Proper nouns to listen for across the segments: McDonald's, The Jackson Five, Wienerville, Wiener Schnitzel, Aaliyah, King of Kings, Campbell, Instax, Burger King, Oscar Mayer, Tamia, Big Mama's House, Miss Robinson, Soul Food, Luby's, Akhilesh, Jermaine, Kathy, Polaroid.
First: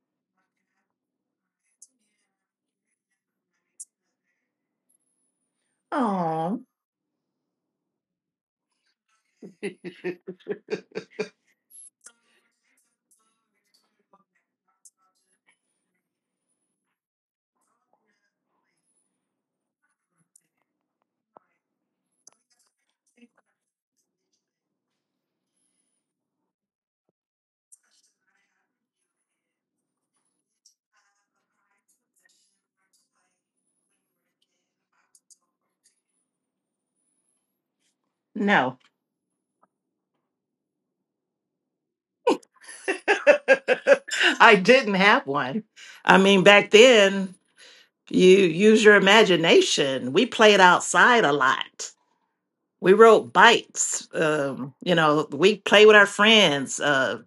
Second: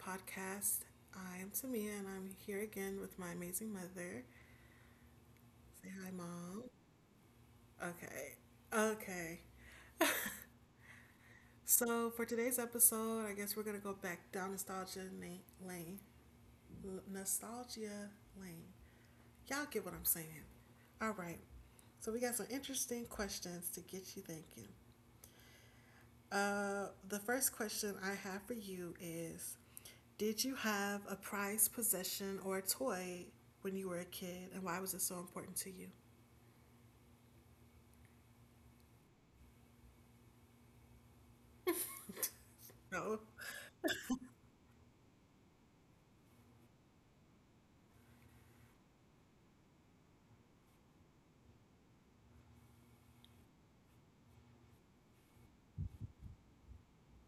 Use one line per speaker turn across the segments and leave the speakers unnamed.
podcast. I am Tamia, and I'm here again with my amazing mother. Say hi, mom.
Oh,
Okay. Okay. So for today's episode, I guess we're gonna go back down lane. Nostalgia lane. Y'all get what I'm saying. All right. So we got some interesting questions to get you thinking. The first question I have for you is, did you have a prized possession or a toy when you were a kid, and why was it so important to you?
no.
No.
I didn't have one. I mean, back then, you use your imagination. We played outside a lot. We rode bikes. We play with our friends.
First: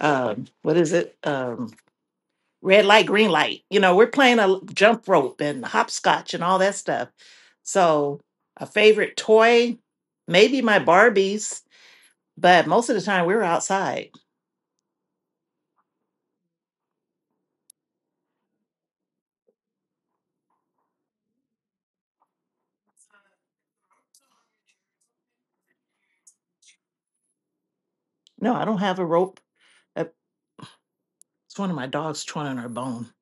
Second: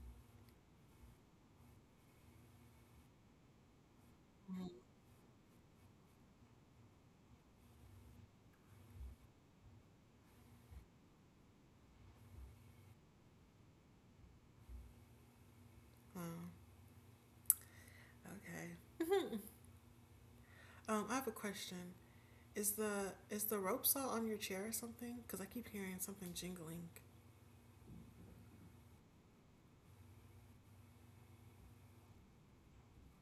What is it? Red light, green light. You know, we're playing a
Mm.
jump rope and hopscotch and all that stuff. So, a favorite toy, maybe my Barbies, but most of the time we were outside.
Oh, okay. I have a question. Is the rope saw on your chair or something? Because I keep hearing something jingling.
No, I don't have a rope. a, It's one of my dogs torn in her bone.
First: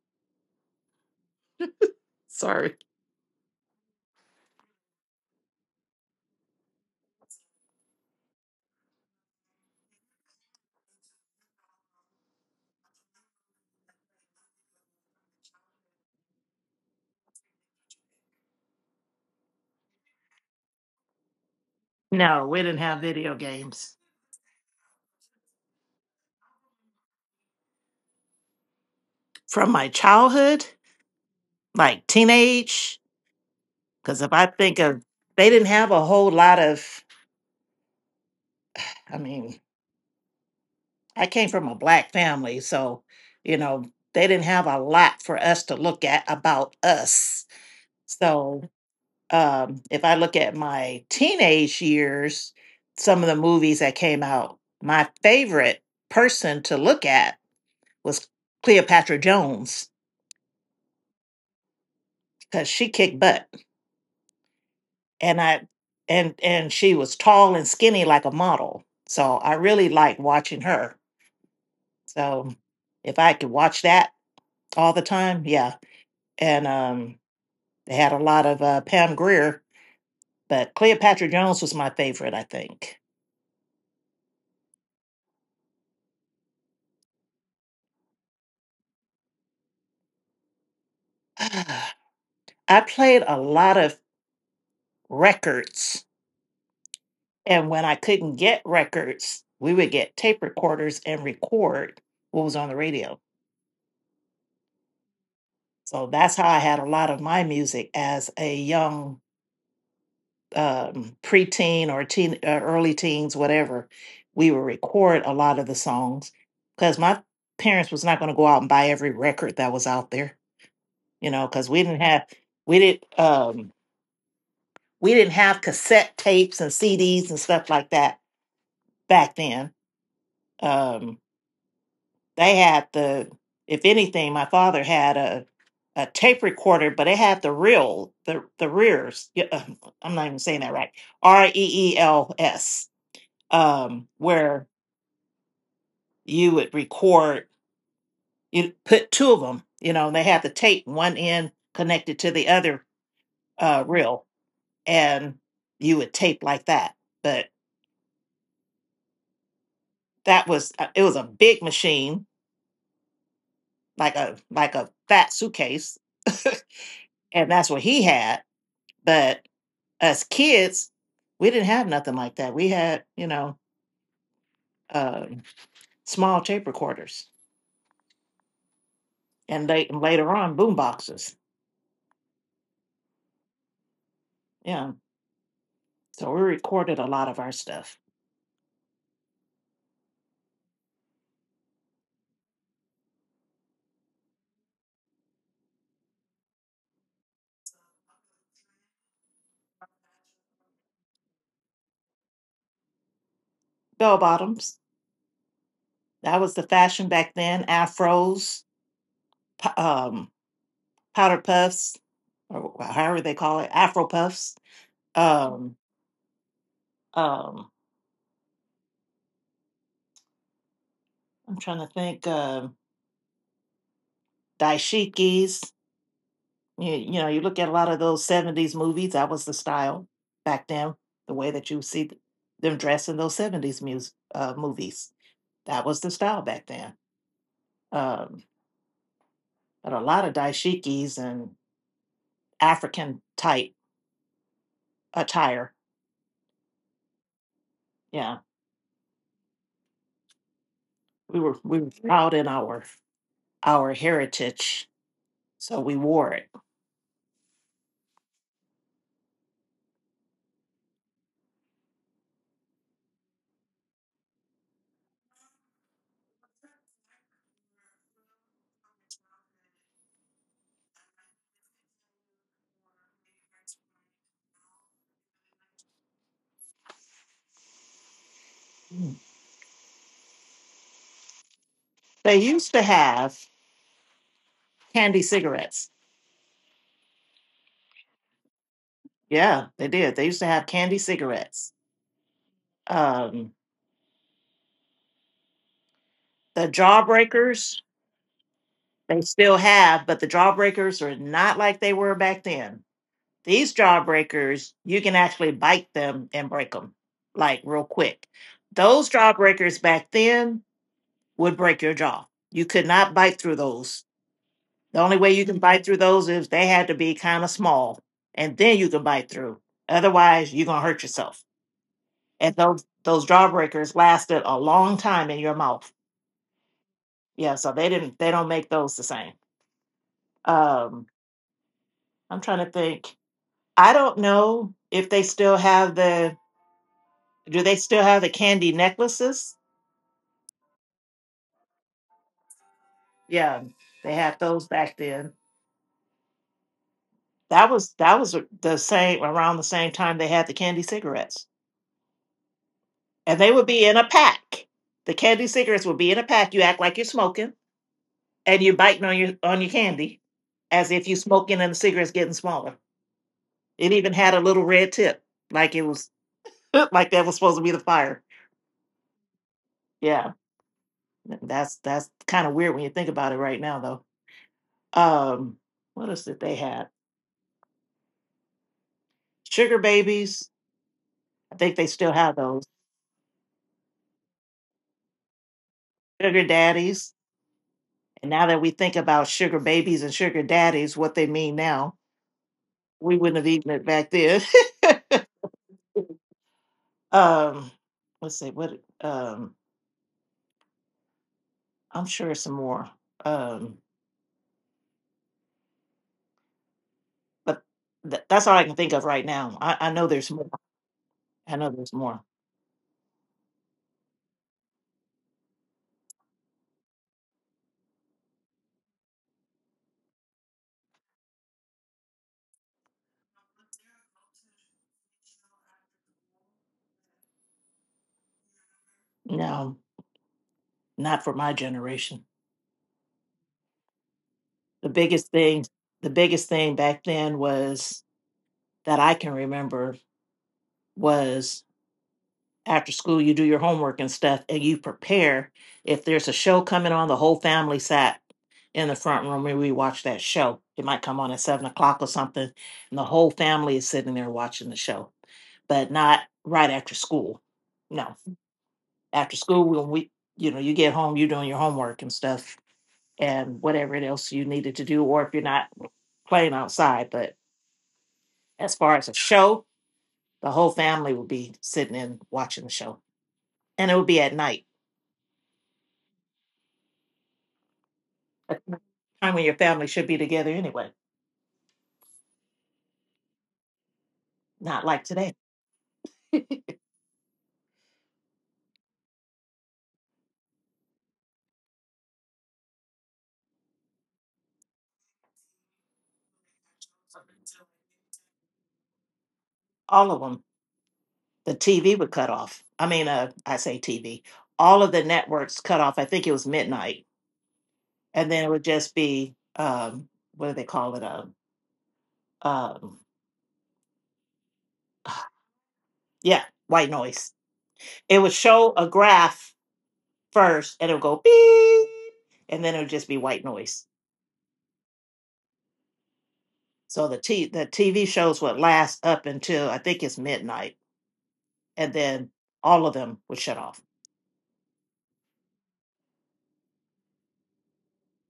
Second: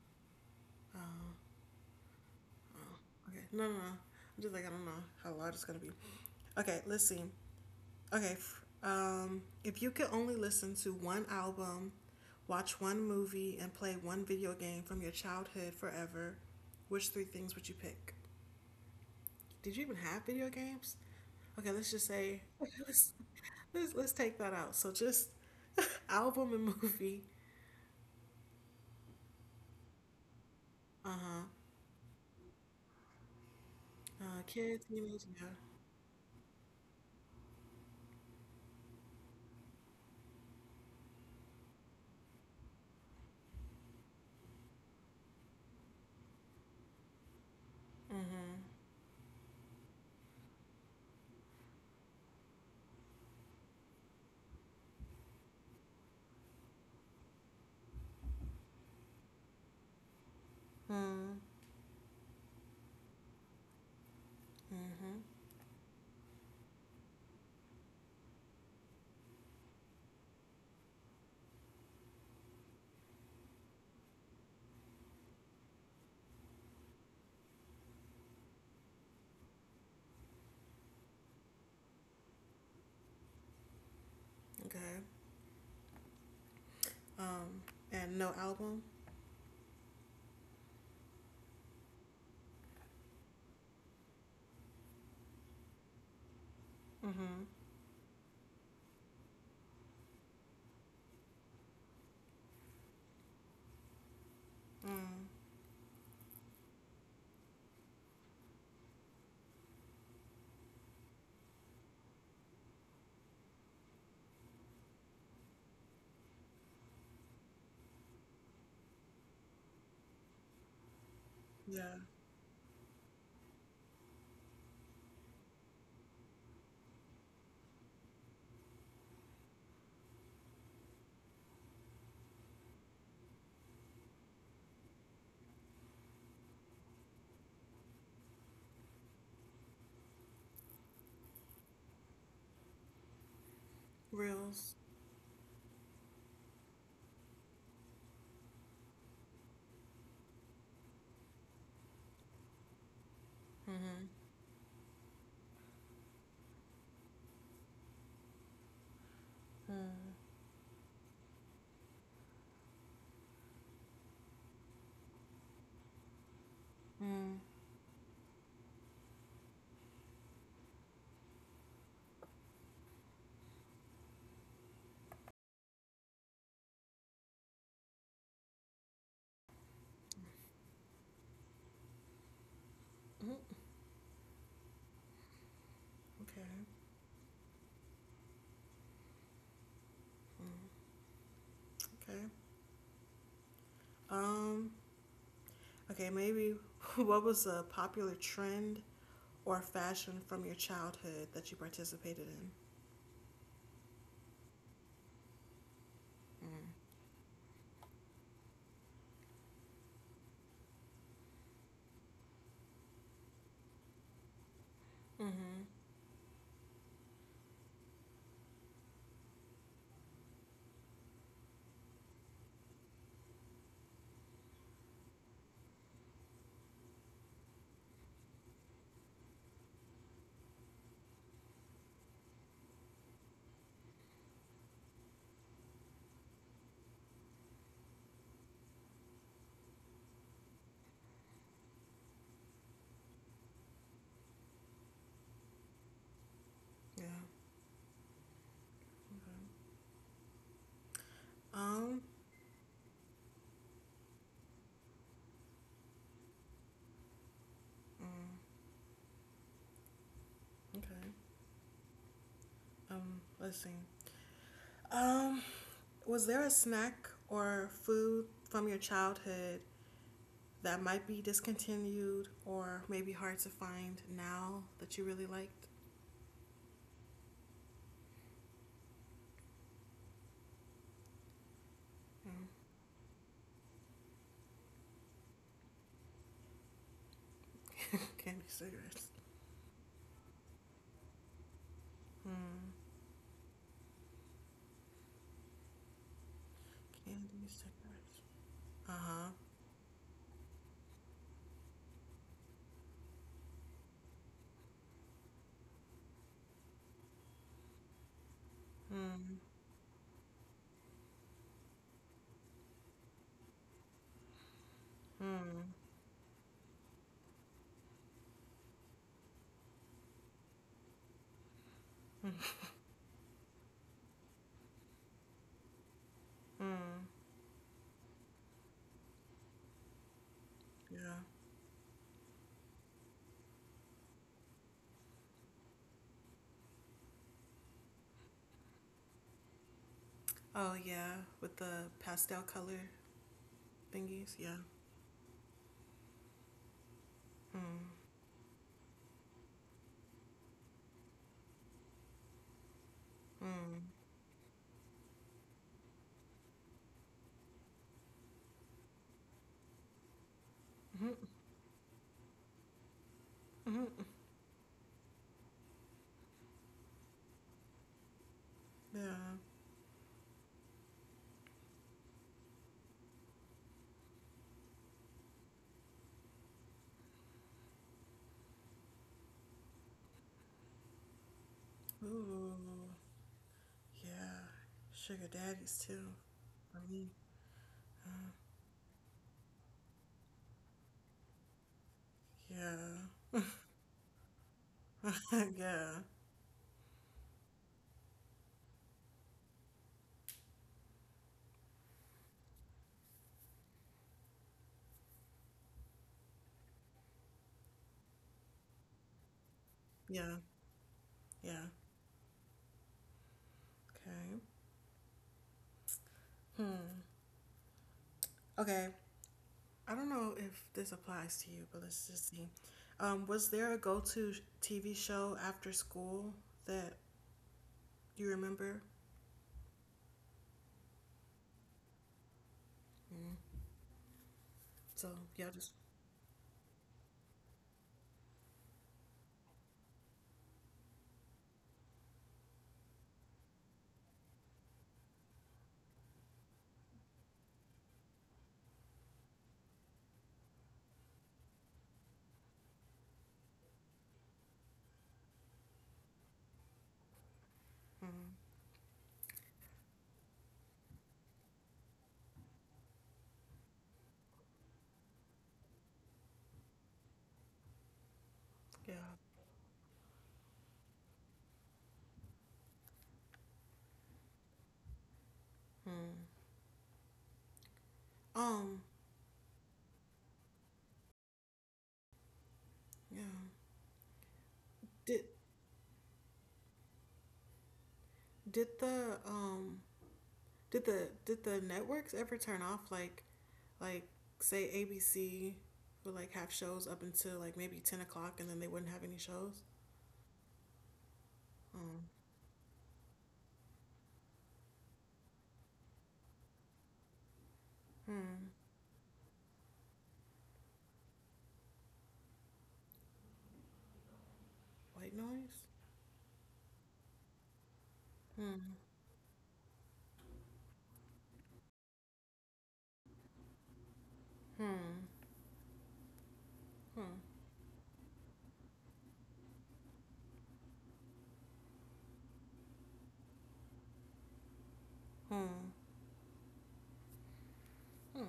Oh,
Sorry.
oh, okay. No, no, no. I'm just like, I don't know how loud it's gonna be. Okay, let's see. Okay. If you could only listen to one album, watch one movie, and play one video game from your childhood forever, which three things would you pick? Did you even have video games? Okay, let's just say
No, we didn't have
let's
video
let's,
games.
let's take that out. So just album and movie.
From my childhood,
Uh huh.
like teenage, because if I think
Kids,
of,
teenage, yeah.
they didn't have a whole lot of, I mean, I came from a black family, so, you know, they didn't have a lot for us to look at about us.
Mm-hmm.
So if I look at my teenage years, some of the movies that came out, my favorite person to look at was Cleopatra Jones
Mm.
because she kicked butt,
Mm-hmm.
and i and she was tall and skinny like a model, so I really like watching her. So if I could watch that all the time, yeah. and they had a lot of Pam Greer, but Cleopatra Jones was my favorite, I think.
Okay. Um, and no album.
I played a lot of records,
Mm-hmm.
and when I couldn't get records, we would get tape recorders and record what was on the radio.
Mm.
So that's how I had a lot of my music as a young preteen or teen, early teens, whatever. We would record a lot of the songs because my parents was not going to go out and buy every record that was out there, you know, because
Yeah.
we didn't um, we didn't have cassette tapes and CDs and stuff like that back then. Um, they had the If anything, my father had a tape recorder, but it had the real the rears. Yeah, I'm not even saying that right. reels, where
Reels.
you would record, you put two of them, you know, and they had the tape, one end connected to the other
Mm-hmm.
reel, and you would tape like that. But
Mm.
that was, it was a big machine, like a fat suitcase.
Mm.
And that's what he had. But as kids, we didn't have nothing like that. We had, you know, um, small tape recorders, and later on boom boxes. Yeah. So we
Okay,
recorded a lot of our stuff.
okay. Um, okay, maybe what was a popular trend or fashion from your childhood that you participated in?
Bell bottoms. That was the fashion back then. Afros, um, powder puffs, or however they call it, Afro puffs.
Hmm.
Um, um, I'm trying to think. Daishikis. You know, you look at a lot of those '70s movies. That was the style back then. The way that you see them dressed in those '70s mus uh, movies. That was the style back then. Um, but a lot of daishikis and African type attire.
Yeah.
Yeah.
Okay.
We were
Um.
proud in our heritage, so we wore it.
Mm. Okay. Let's see. Um. Was there a snack or food from your childhood that might be discontinued or maybe hard to find now that you really liked?
They
Mm,
used to have candy cigarettes.
candy cigarettes.
Yeah, they did. They used to have candy cigarettes.
Hmm.
Um, the
Candy
jawbreakers
second. Uh
they
huh.
still have, but the jawbreakers are not like they were back then. These jawbreakers, you can actually bite them and break them like real quick. Those
Mm.
jawbreakers back then would break your jaw. You could not bite through those. The only way you can
Mm.
bite through those is they had to be kind of small, and then you can bite through. Otherwise, you're gonna hurt yourself.
Mm.
And those jawbreakers lasted a long time in your mouth.
Mm.
Yeah, so they didn't. They don't make those the same. Um,
Yeah.
I'm trying to think. I don't know if they still have the. Do they still have the candy necklaces?
Oh yeah, with the pastel color
Yeah, they had
thingies. Yeah.
those back then. That
Mm.
was that was the same around the same time they had the candy cigarettes. And they would be
Mm.
in a pack. The candy cigarettes would be in a pack. You act like you're smoking, and you're biting on your candy, as if
Mhm.
you're smoking, and the cigarette's getting smaller. It even
Mhm.
had a little red tip, like it was like that was supposed to be the fire.
Yeah.
Yeah, that's kind of weird when you think about it right now, though. Um, what else did they have? Sugar babies. I think they still have
Ooh.
those.
Yeah. Sugar daddies too.
Sugar
I mean.
daddies. And now that we think about sugar babies and sugar daddies, what they mean now, we wouldn't
Yeah.
have eaten it back then.
yeah.
Um, let's see what I'm sure some more. Um, but that's all I can think of right now. I know there's
Yeah.
more. I
Yeah.
know there's more.
Okay. Hmm. Okay. I don't know if this applies to you, but let's just see. Was there a TV show after school that you remember?
No, not for my generation.
Mm.
The
So
biggest
y'all
thing,
just
the biggest thing back then was that I can remember was after school you do your homework and stuff, and you prepare. If there's a show coming on, the whole family sat in the front room and we watch that show. It might come on at 7 o'clock or something, and the whole family is sitting there watching the show, but not right after school. No,
mm,
after school, when we you know you get home, you're doing your homework and stuff and whatever else you needed to do, or if you're not, playing outside. But as
yeah.
far as a show, the whole family would be sitting in watching the show, and it would be at night
Mm. Um,
time when your family should be together anyway,
yeah.
not like
Did
today.
did the um did the did the networks ever turn off, like say ABC would, like, have shows up until like maybe 10 o'clock and then they wouldn't have any shows?
All of them. The TV
Mm.
would cut off. I mean, I say TV. All of the networks cut off. I think it was midnight, and then it
Hmm.
would just be what do they call it? Um,
White noise.
yeah, white noise. It would show
Hmm.
a graph first, and it would go beep, and then it would just be white noise.
Hmm.
So
Hmm.
the TV shows would last up until I think it's midnight, and then all of them would shut off.
Hmm. Hmm.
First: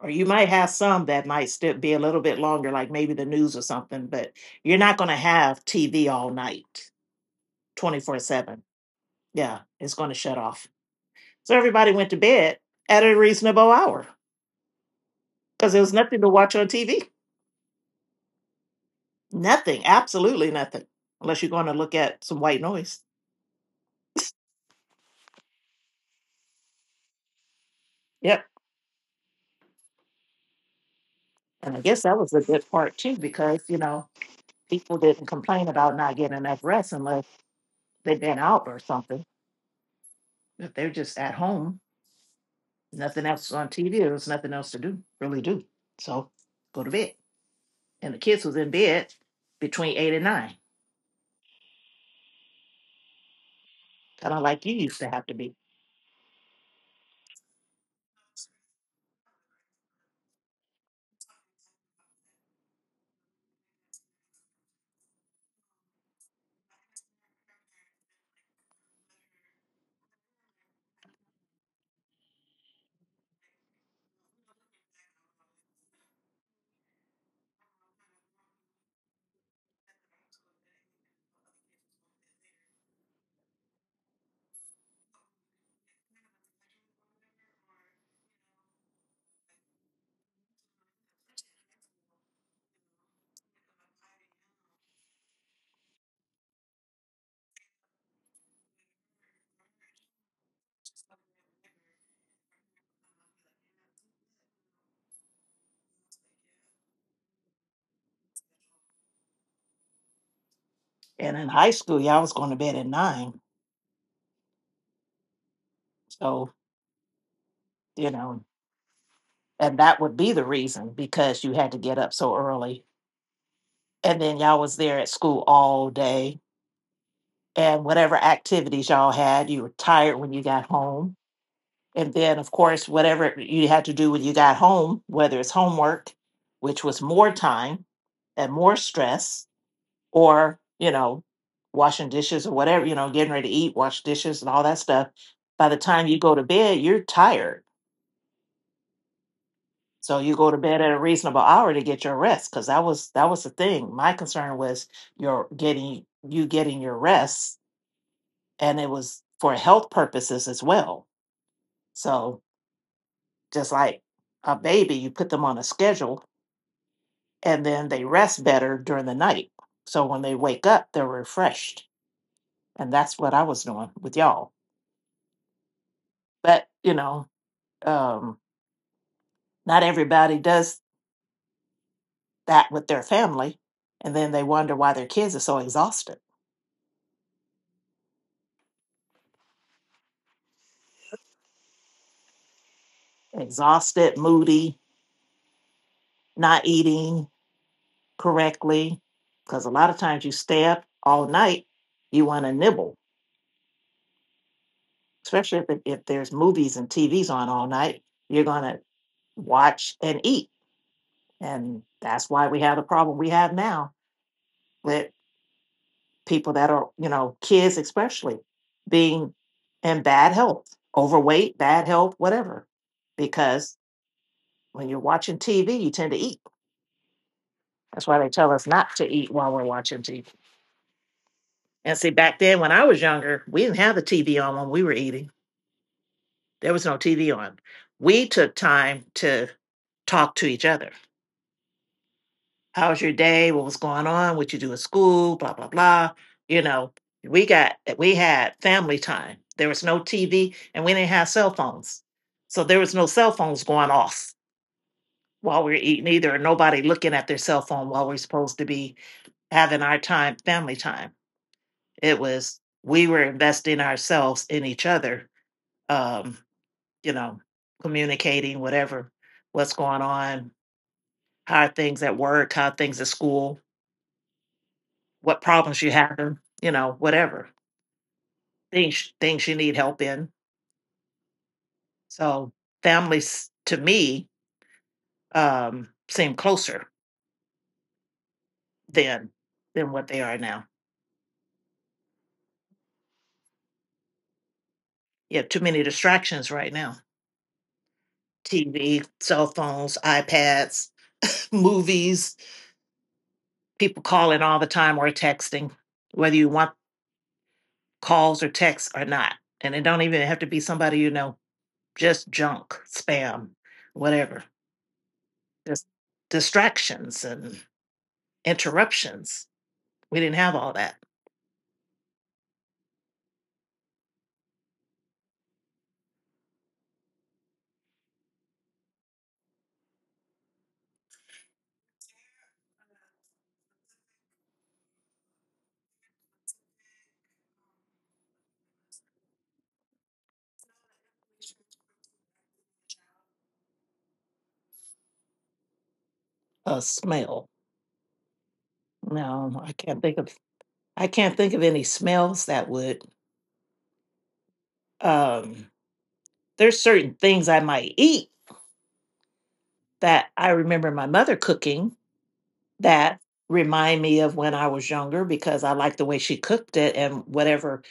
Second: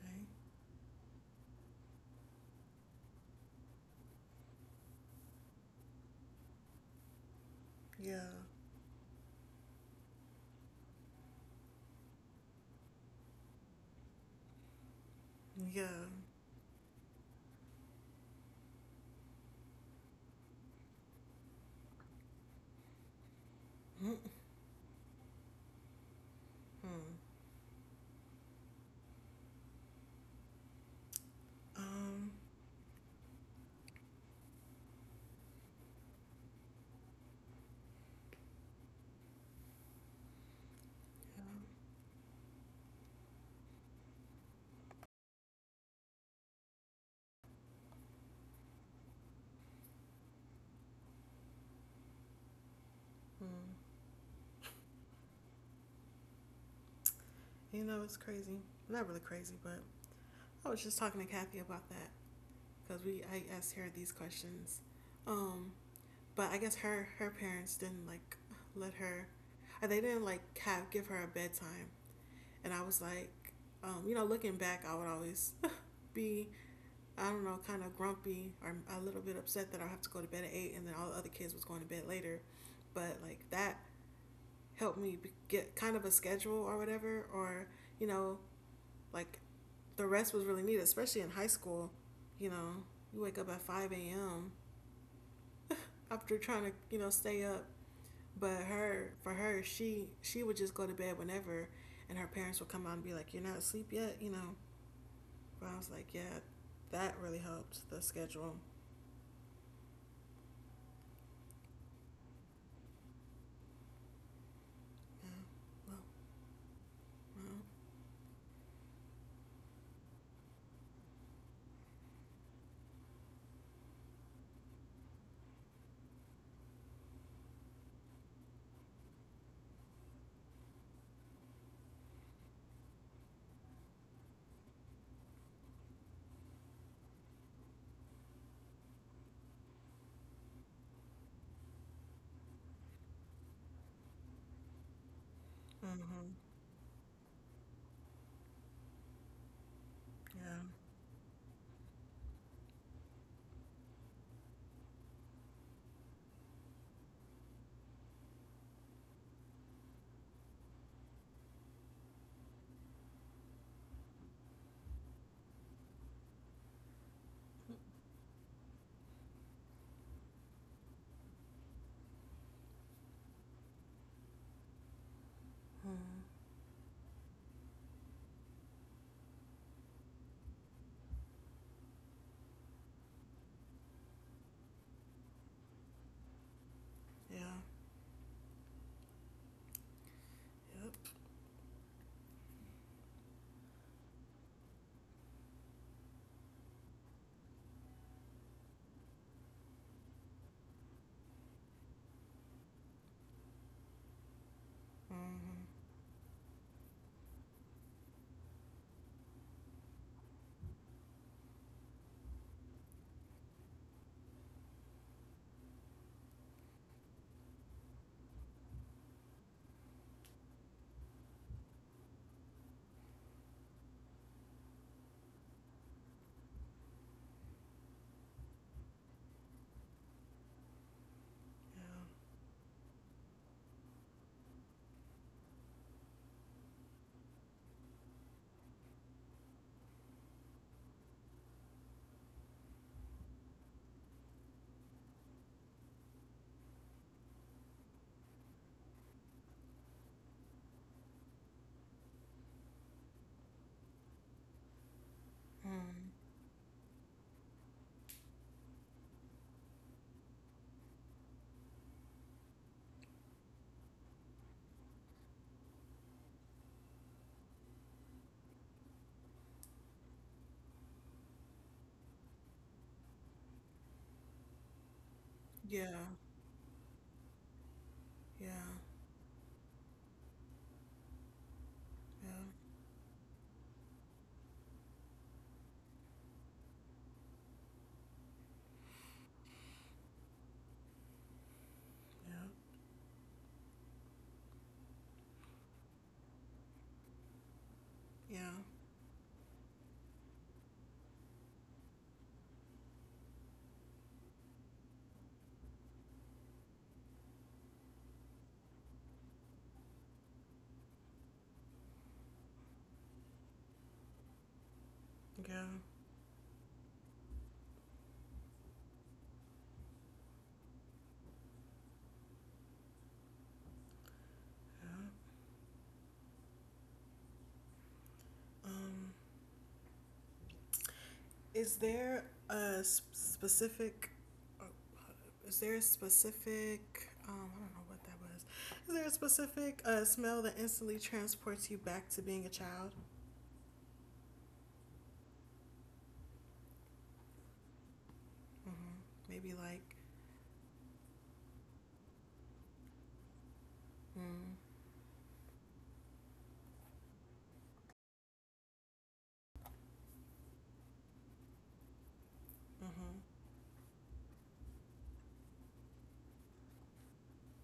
Or you might have some that might still be a little bit longer, like maybe the news or something, but you're not going to have TV all night, 24
Yeah.
7. Yeah, it's going to shut off. So everybody went to bed at a reasonable hour because there
Yeah.
was nothing to watch on TV. Nothing, absolutely nothing, unless you're going to look at some white noise.
Hmm. Hmm.
Yep. And I guess that was
Um.
a good part too, because, you know, people didn't complain about not getting enough rest unless they'd been out or something. If they're just at
Yeah.
home, nothing else on TV. There was nothing else to do, really do. So go to bed. And the kids was in bed between eight and nine,
Hmm.
kind of like you used to have to be.
You know, it's crazy. Not really crazy, but I was just talking to Kathy about that because we I asked her these questions. Um, but I guess her parents didn't like let her, or they didn't like have give her a bedtime. And I was like, you know, looking back, I would always be, I don't know, kind of grumpy or a little bit upset that I have to go to bed at eight, and then all the other kids was going to bed later. But like that helped me get kind of a schedule or whatever, or, you know, like, the rest was really needed, especially in high school. You know, you wake up at 5 a.m. after trying to, you know, stay up. But her, for her, she would just go to bed whenever, and her parents would come out and be like, "You're not asleep yet," you know. But I was like, "Yeah, that really helped the schedule."
And in high school, y'all was going to bed at nine.
Yeah. Well,
So, you know, and that would be the reason, because you had to get up so early. And then y'all was there at school all day. And whatever activities y'all had, you were tired when you got home. And then, of course, whatever you had to do when you got home, whether it's homework, which was more time and more stress, or, you know, washing dishes or whatever, you know, getting ready to eat, wash dishes and all that stuff. By the
well.
time you go
Mhm.
to bed, you're tired. So you go to
Yeah.
bed at a reasonable hour to get your rest, because that was the thing. My concern was you getting your rest, and it was for health purposes as well. So just like a baby, you put them on a schedule and then they rest better during the night. So when they wake up, they're refreshed. And that's what I was doing with y'all.
Mhm.
But, you know, um, not everybody does that with their family. And then they wonder why their kids are so exhausted,
Yeah. Yep.
exhausted, moody, not eating correctly. Because a lot of times you stay up all night, you want to nibble, especially if,
Mhm.
if there's movies and TVs on all night, you're going to watch and eat. And that's why we have the problem we have now with people that are, you know, kids especially, being in bad health, overweight, bad health, whatever. Because when you're watching TV, you tend to eat. That's why they tell us not to eat while we're watching TV. And see,
Yeah.
back then when I was younger, we didn't have the TV on when we were eating. There was no TV on. We took time to talk to each other. How's your day? What was going on? What you do at school? Blah, blah, blah. You know, we had family time. There was no TV and we didn't have cell phones. So there was no cell phones going off while we were eating
Hmm.
either, or nobody looking at their cell phone while we're supposed to be having our time, family time. It was, we were investing ourselves in each other, um, you know, communicating, whatever, what's going on, how are things at work, how are things at school, what problems you
Yeah.
have, and whatever
Yeah.
things you need help in,
Yeah.
so families to me seem closer than than what they are now.
Yeah.
You have too many distractions right now:
Yeah.
TV, cell phones, iPads, movies, people calling all the time or texting, whether you want calls or texts or not. And it don't even have to be somebody you know, just junk, spam, whatever.
Yeah.
Just distractions and interruptions. We didn't have all that.
Um, is there a specific? Oh, is there a specific? I don't know what that was. Is there a specific smell that instantly transports you back to being a child?
A smell.
Mm-hmm.
No, I
Maybe
can't think
like
of I can't think of any smells that would—
mm,
um there's certain things I might eat that I remember my mother cooking that
mm-hmm.
remind me of when I was younger because I like the way she cooked it, and whatever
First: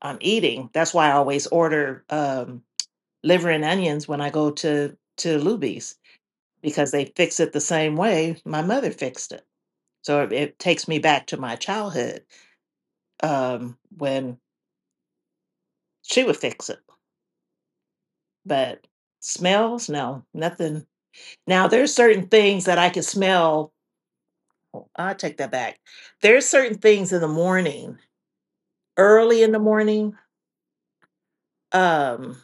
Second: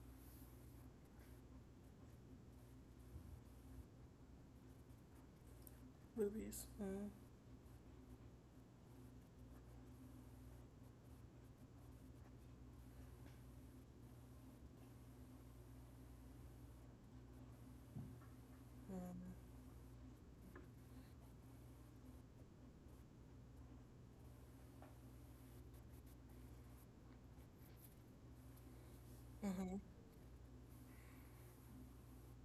I'm eating. That's why I always order liver and onions when I go to Luby's,
Movies.
because they
Mm,
fix it the same way my mother fixed it. So it takes me back to my childhood when she would fix it. But
mm,
smells? No, nothing. Now there's certain things that I can smell. I take that back. There's certain things in the morning, early in the
mm-hmm.
morning. Um,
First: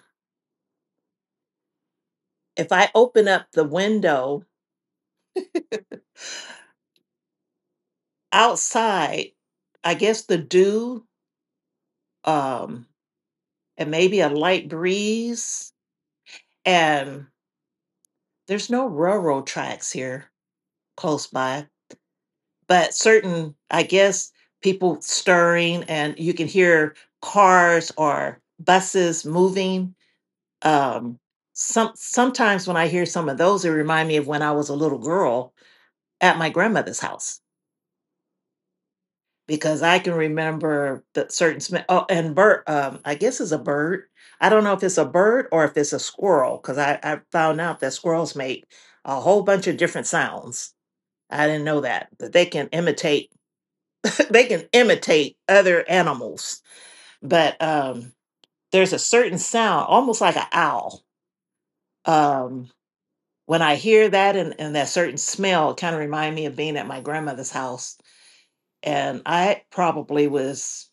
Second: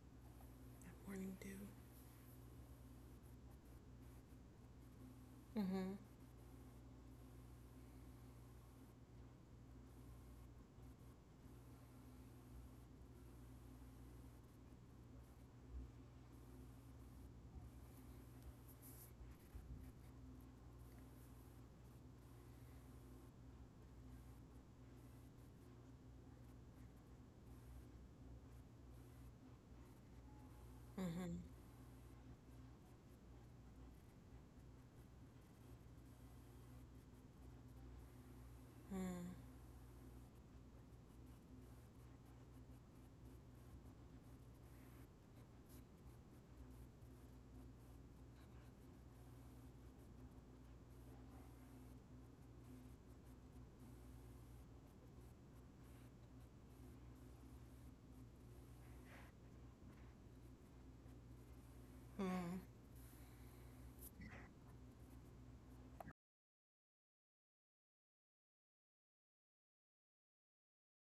That morning dew.
if I open up the window
Mm-hmm.
outside, I guess the dew, um, and maybe a light breeze, and there's no railroad tracks here close by, but certain, I guess, people stirring, and you can hear cars or buses moving. Um,
Mm-hmm.
sometimes when I hear some of those, it remind me of when I was a little girl at my grandmother's house,
Mm-hmm.
because I can remember the certain smell. Oh, and bird, I guess it's a bird. I don't know if it's a bird or if it's a squirrel, because I found out that squirrels make a whole bunch of different sounds. I didn't know that, but they can imitate other animals. But there's a certain sound, almost like an owl.
Mm-hmm.
Um, when I hear that and that certain smell, it kind of remind me of being at my grandmother's house. And I probably was—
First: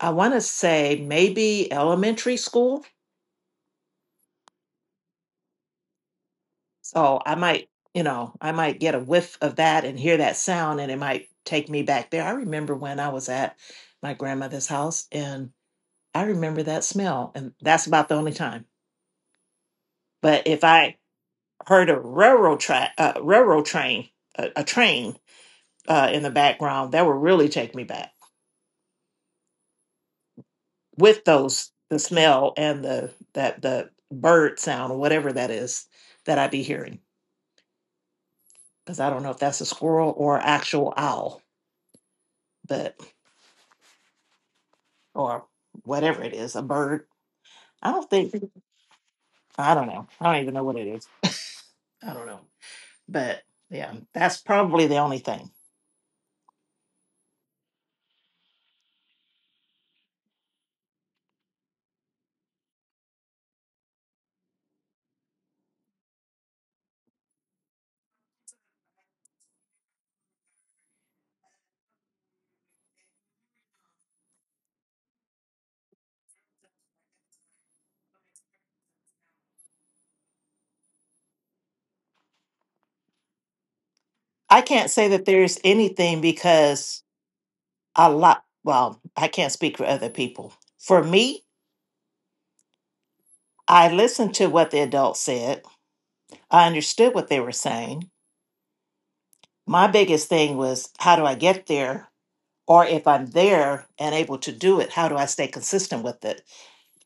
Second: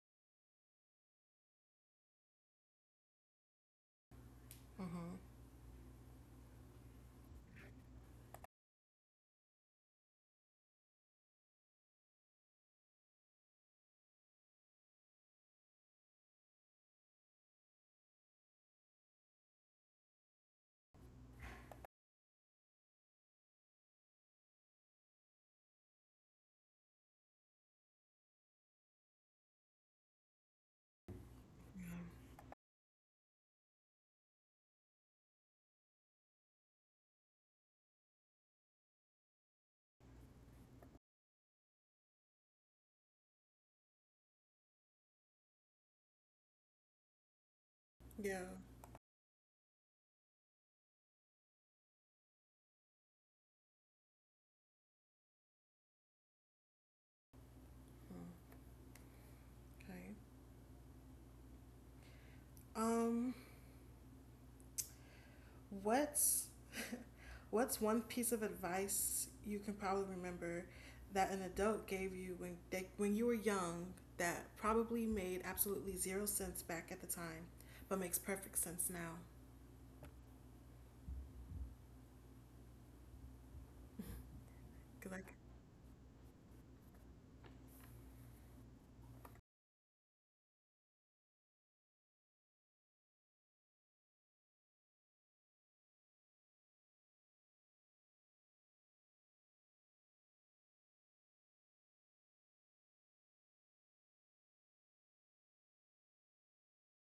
I want to say maybe elementary school.
Mm-hmm.
So I might get a whiff of that and hear that sound, and it might take me back there. I remember when I was at my grandmother's house, and I remember that smell. And that's about the only time. But if I heard a railroad track, railroad train, a train, in the background, that would really take me back with those— the smell and the— that the bird sound, or whatever that is, that I'd be hearing. Because I don't know if that's a squirrel or actual owl, but— or whatever it is, a bird. I don't think
Yeah.
I don't know. I don't even know what it is. I don't know. But yeah, that's probably the only thing.
Okay. Um. What's what's one piece of advice you can probably remember that an adult gave you when they, when you were young, that probably made absolutely zero sense back at the time, but makes perfect sense now?
I can't
Cause
say
I
that
c-
there's anything because well, I can't speak for other people. For me, I listened to what the adults said, I understood what they were saying. My biggest thing was, how do I get there? Or if I'm there and able to do it, how do I stay consistent with it?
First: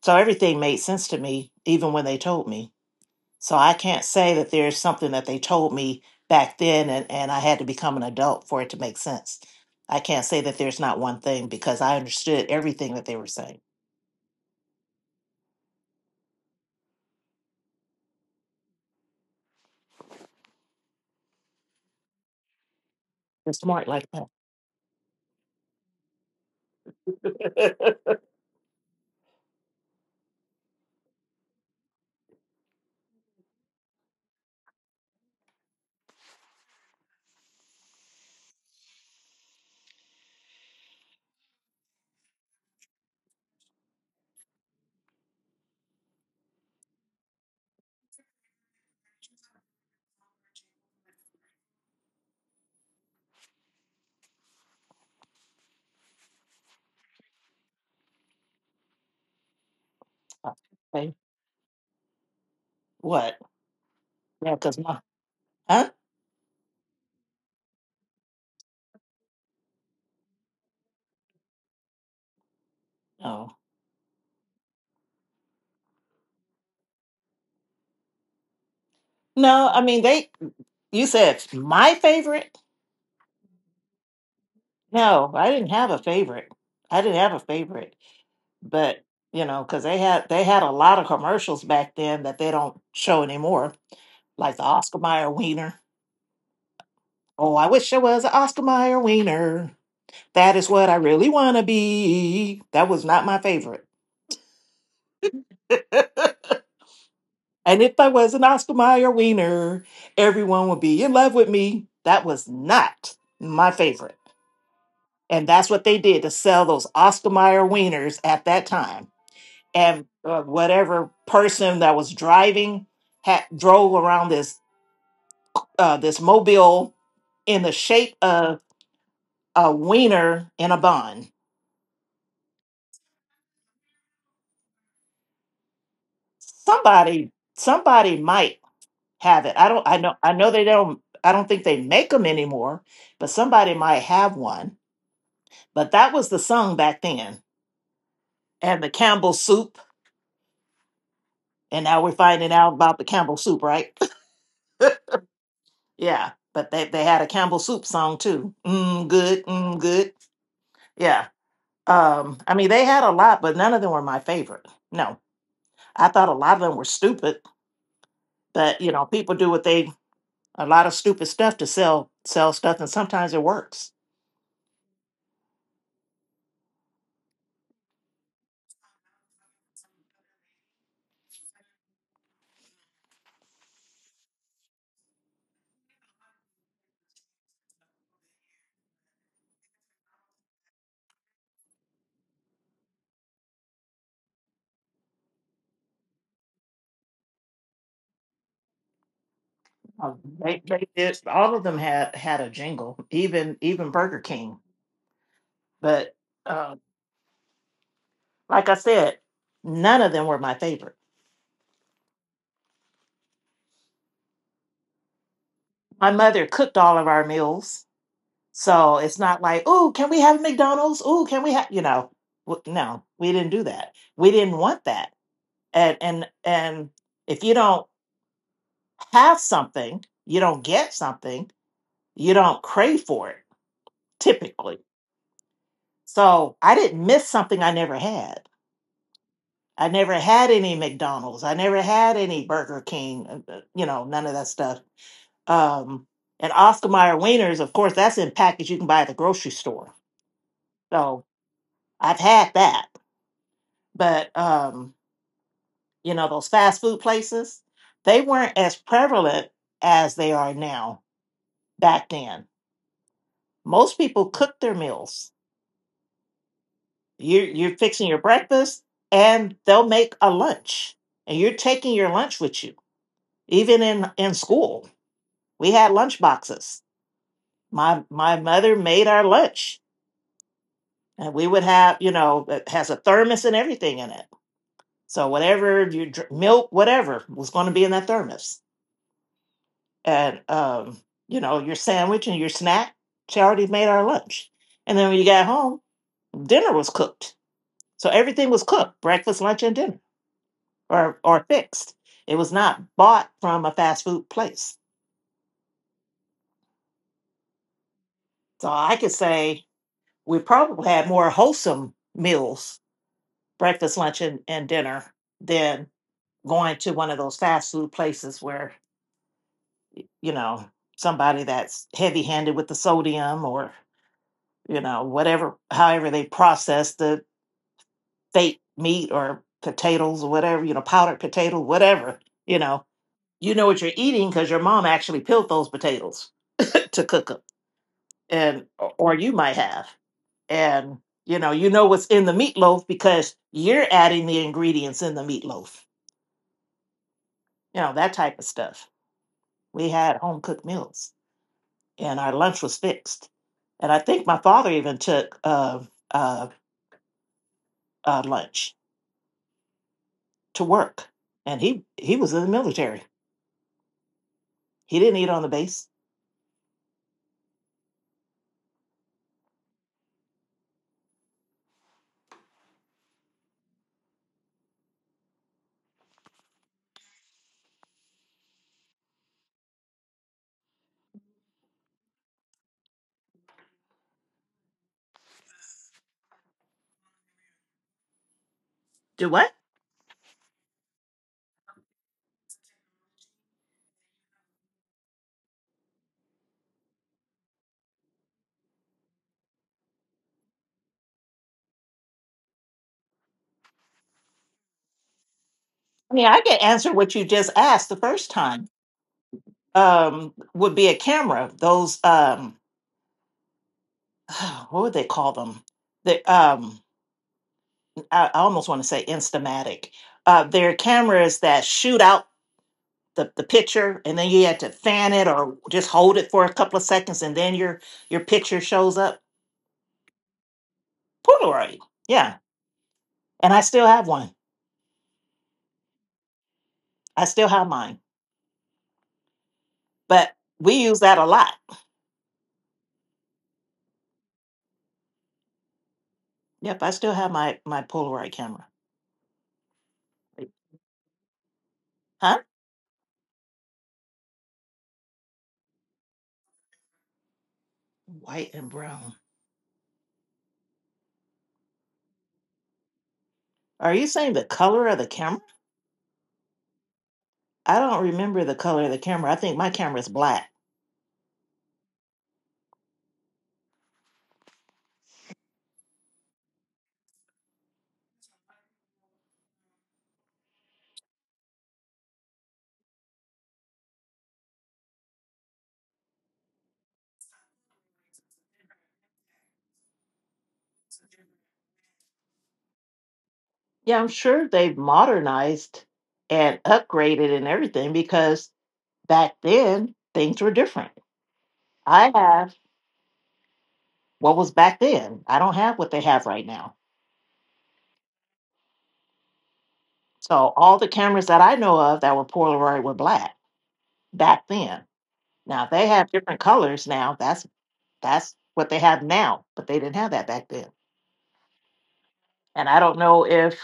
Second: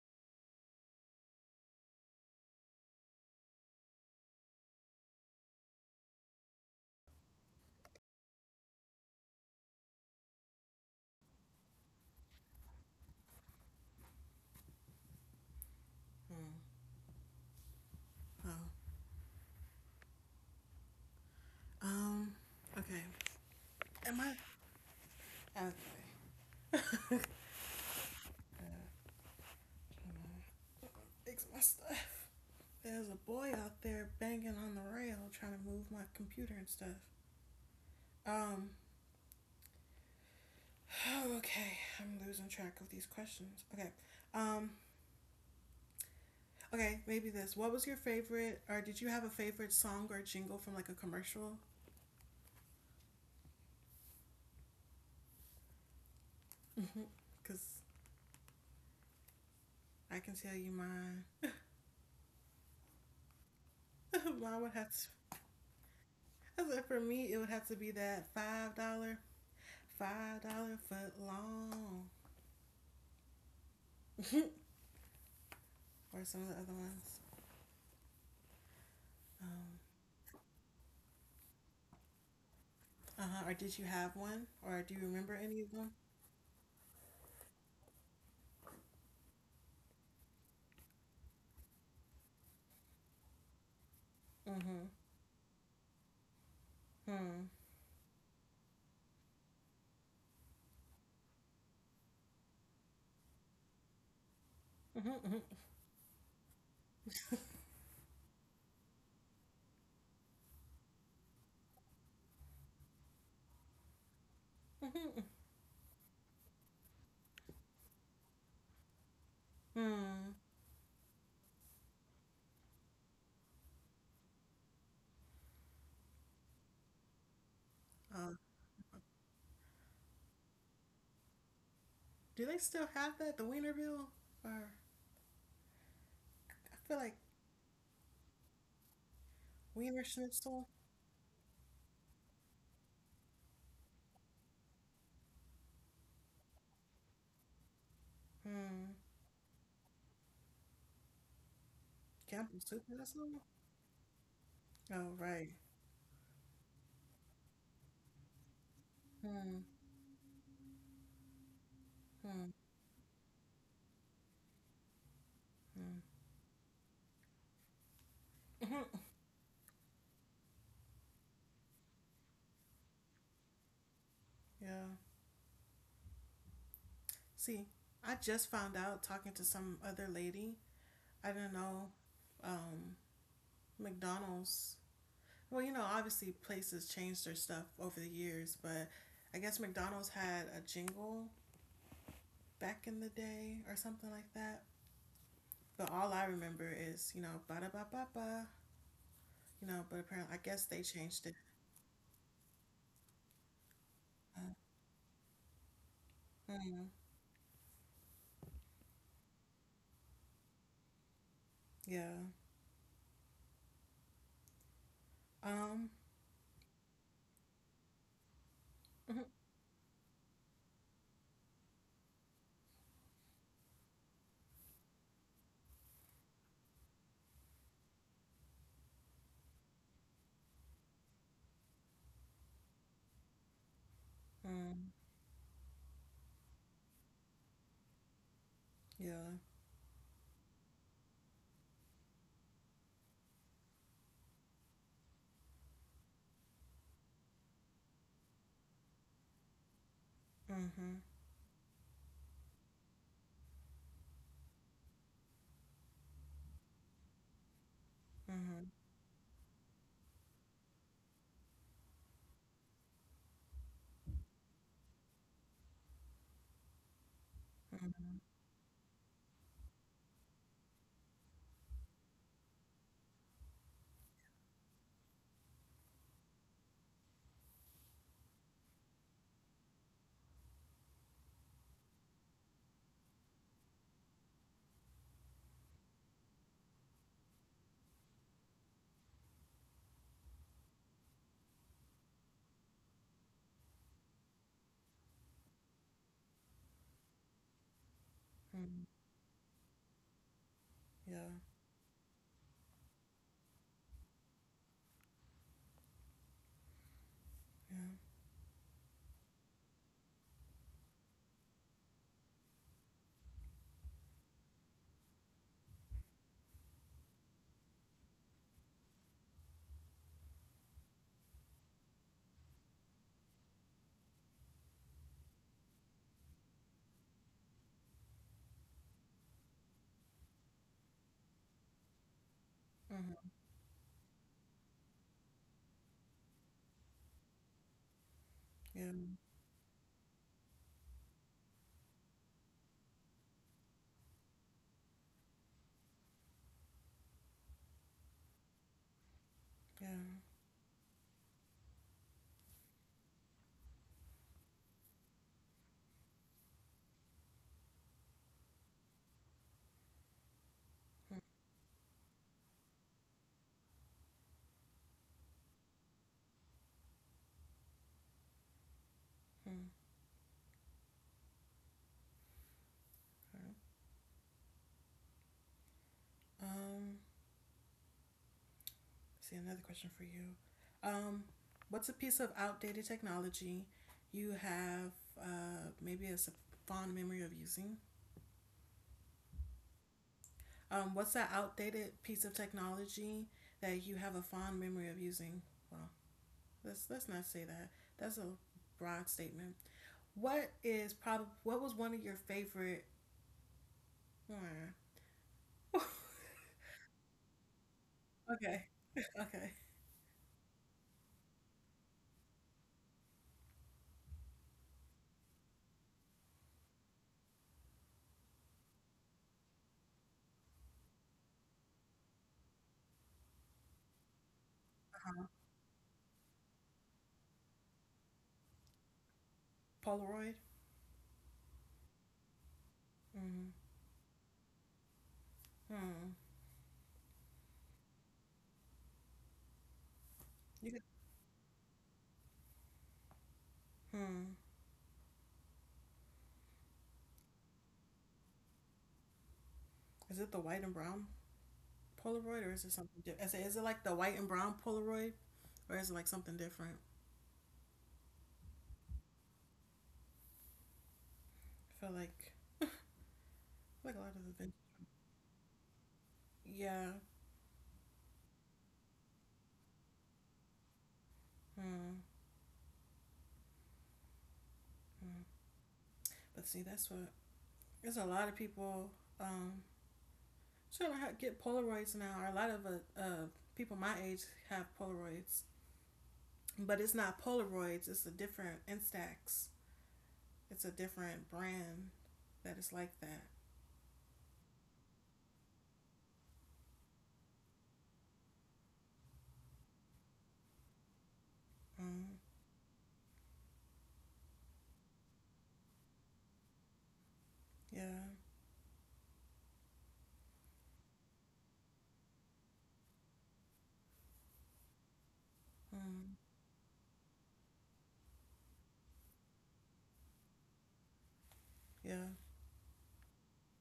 So everything made sense to me, even when they told me. So I can't say that there's something that they told me back then, and I had to become an adult for it to make sense. I can't say that there's not one thing, because I understood everything that they were saying.
hmm. Oh, um okay.
They're smart like
am I okay.
that.
Uh, hold on. Fix my stuff. There's a boy out there banging on the rail trying to move my computer and stuff. Um, Oh, okay. I'm losing track of these questions. Okay. Um, okay, maybe this. What was your favorite, or did you have a favorite song or jingle from like a commercial? Because I can tell you
Okay.
mine.
What? Yeah,
mine would
because
have
my—
to,
huh?
for me, it would have to be that $5, dollar, $5 foot long,
No.
or some of the other ones.
No,
Um,
I mean they— you said my favorite?
uh-huh. Or did you have one? Or do you
No,
remember
I
any
didn't
of
have
them?
a favorite. I didn't have a favorite. But you know, because they had a lot of commercials back then that they don't show anymore, like the
Mm-hmm.
Oscar Mayer wiener.
Hmm.
Oh, I wish I was an Oscar Mayer wiener, that is what I really want to be. That was not my favorite.
Mm-hmm.
And if I was an Oscar Mayer wiener, everyone would be in love with me. That was not my favorite.
Mm-hmm. Mm-hmm.
And that's what they did to sell those Oscar Mayer wieners at that time. And
Hmm.
whatever person that was driving drove around this mobile in the shape
Uh,
of a wiener in a bun.
do they still have that? The Wienerville? Or I feel like
Somebody might have it. I don't. I
Wiener
know. I know they
Schnitzel.
don't. I don't think they make them anymore, but somebody might have one. But that was the song back then, and the
Hmm.
Campbell soup. And now we're finding
Campbell
out
soup
about the Campbell
schnitzel.
soup, right?
Oh right.
Yeah. But they had a Campbell soup song too. Mm, good.
Hmm.
Mm, good. Yeah.
Hmm.
I mean, they had a lot, but none of them were my favorite. No,
Hmm.
I thought a lot of them were stupid. But you
Mhm.
know, people do what they a lot of stupid stuff to sell stuff, and sometimes it works.
Yeah. See, I just found out talking to some other lady. I didn't know, um, McDonald's. Well, you know, obviously places changed their stuff over the years, but I guess McDonald's had a jingle back in the day or something like that. But all I remember is, you know, ba da ba ba ba. You know, but apparently, I guess they
They did,
changed it.
all of them had a jingle, even Burger
Uh,
King. But uh,
mm,
like I said, none of them were my favorite.
yeah. Um.
My mother cooked all of our meals, so it's
Mhm,
not like, oh, can we have McDonald's? Oh, can we have, you know? No, we didn't do that. We didn't want that. And if you don't have something, you don't get something, you don't crave for it. Typically.
mm,
So I didn't miss something I never had.
yeah.
I never had any McDonald's. I never had any Burger King, none of that stuff. Um, and Oscar Mayer wieners, of course, that's in package you can buy at the grocery store.
Mhm.
So I've had that. But, those fast food places, they weren't
Mhm.
as prevalent as they are now back then. Most people cooked their meals. You're fixing your
Mhm.
breakfast, and they'll make a lunch, and you're taking your lunch with you. Even in school, we had lunch boxes. My mother made our lunch, and we would have, it has a thermos and everything in it. So whatever your milk, whatever was going to be in that thermos, and your sandwich and your snack, she already made our lunch. And then when you got home, dinner was cooked. So everything was
Mhm.
cooked: breakfast, lunch, and dinner,
Yeah.
or fixed. It was not bought from a fast food place.
Yeah.
So I could say we probably had more wholesome meals, breakfast, lunch, and dinner, than going to one of those fast food places where, you know, somebody that's heavy handed with the sodium, or, you know, whatever however they process the fake meat or potatoes or whatever, powdered potato, whatever, you know.
Mhm.
You know what you're eating because your mom actually peeled those potatoes to cook them. And— or
Yeah.
you might have— and you know what's in the meatloaf because you're adding the ingredients in the meatloaf, that type of stuff. We
Yeah.
had home cooked meals, and our lunch was fixed. And I think my father even took, uh, lunch to work.
Mhm.
And he was in the military. He didn't eat on the base.
Alright. Um, let's see, another question for you. Um. What's a piece of outdated technology you have? Maybe it's a fond memory of using.
Do what?
What's that outdated piece of technology that you have a fond memory of using? Wow. Let's not say that. That's a broad statement. What is prob what was one of your favorite hmm.
I mean, I can answer what you just asked the first time.
Okay. Okay.
Would be a camera, those— what would they call them, the— almost want to say instamatic. There are cameras that shoot out the picture, and then you had to fan it or just hold it for a couple of seconds, and then your picture shows up.
Polaroid?
Polaroid, yeah. And
Mm.
I still have one.
Hmm.
I still have mine, but we
You could,
use that a lot.
hmm.
Yep, I still have my Polaroid camera.
Is it the white and brown
Huh?
Polaroid or is it something different? Is it like the white and brown Polaroid or is it like something different?
White and brown.
I feel
Are
like a
you
lot of
saying
the
the
things.
color of the camera?
Yeah.
I don't remember the color of the camera. I think my camera is black.
Hmm. Hmm. But see, that's what there's a lot of people, um, sure, I get Polaroids now. Or a lot of people my age have Polaroids, but it's not Polaroids. It's a different Instax. It's a different brand that is like that.
Yeah, I'm sure they've modernized and upgraded and everything because back then things were different. I
Mm,
have what was back then. I don't have what they have right now.
yeah,
So all the cameras that I know of that were Polaroid were black back then. Now they have
mm,
different colors now. That's what they have now, but they didn't have that back then.
yeah,
And I don't know if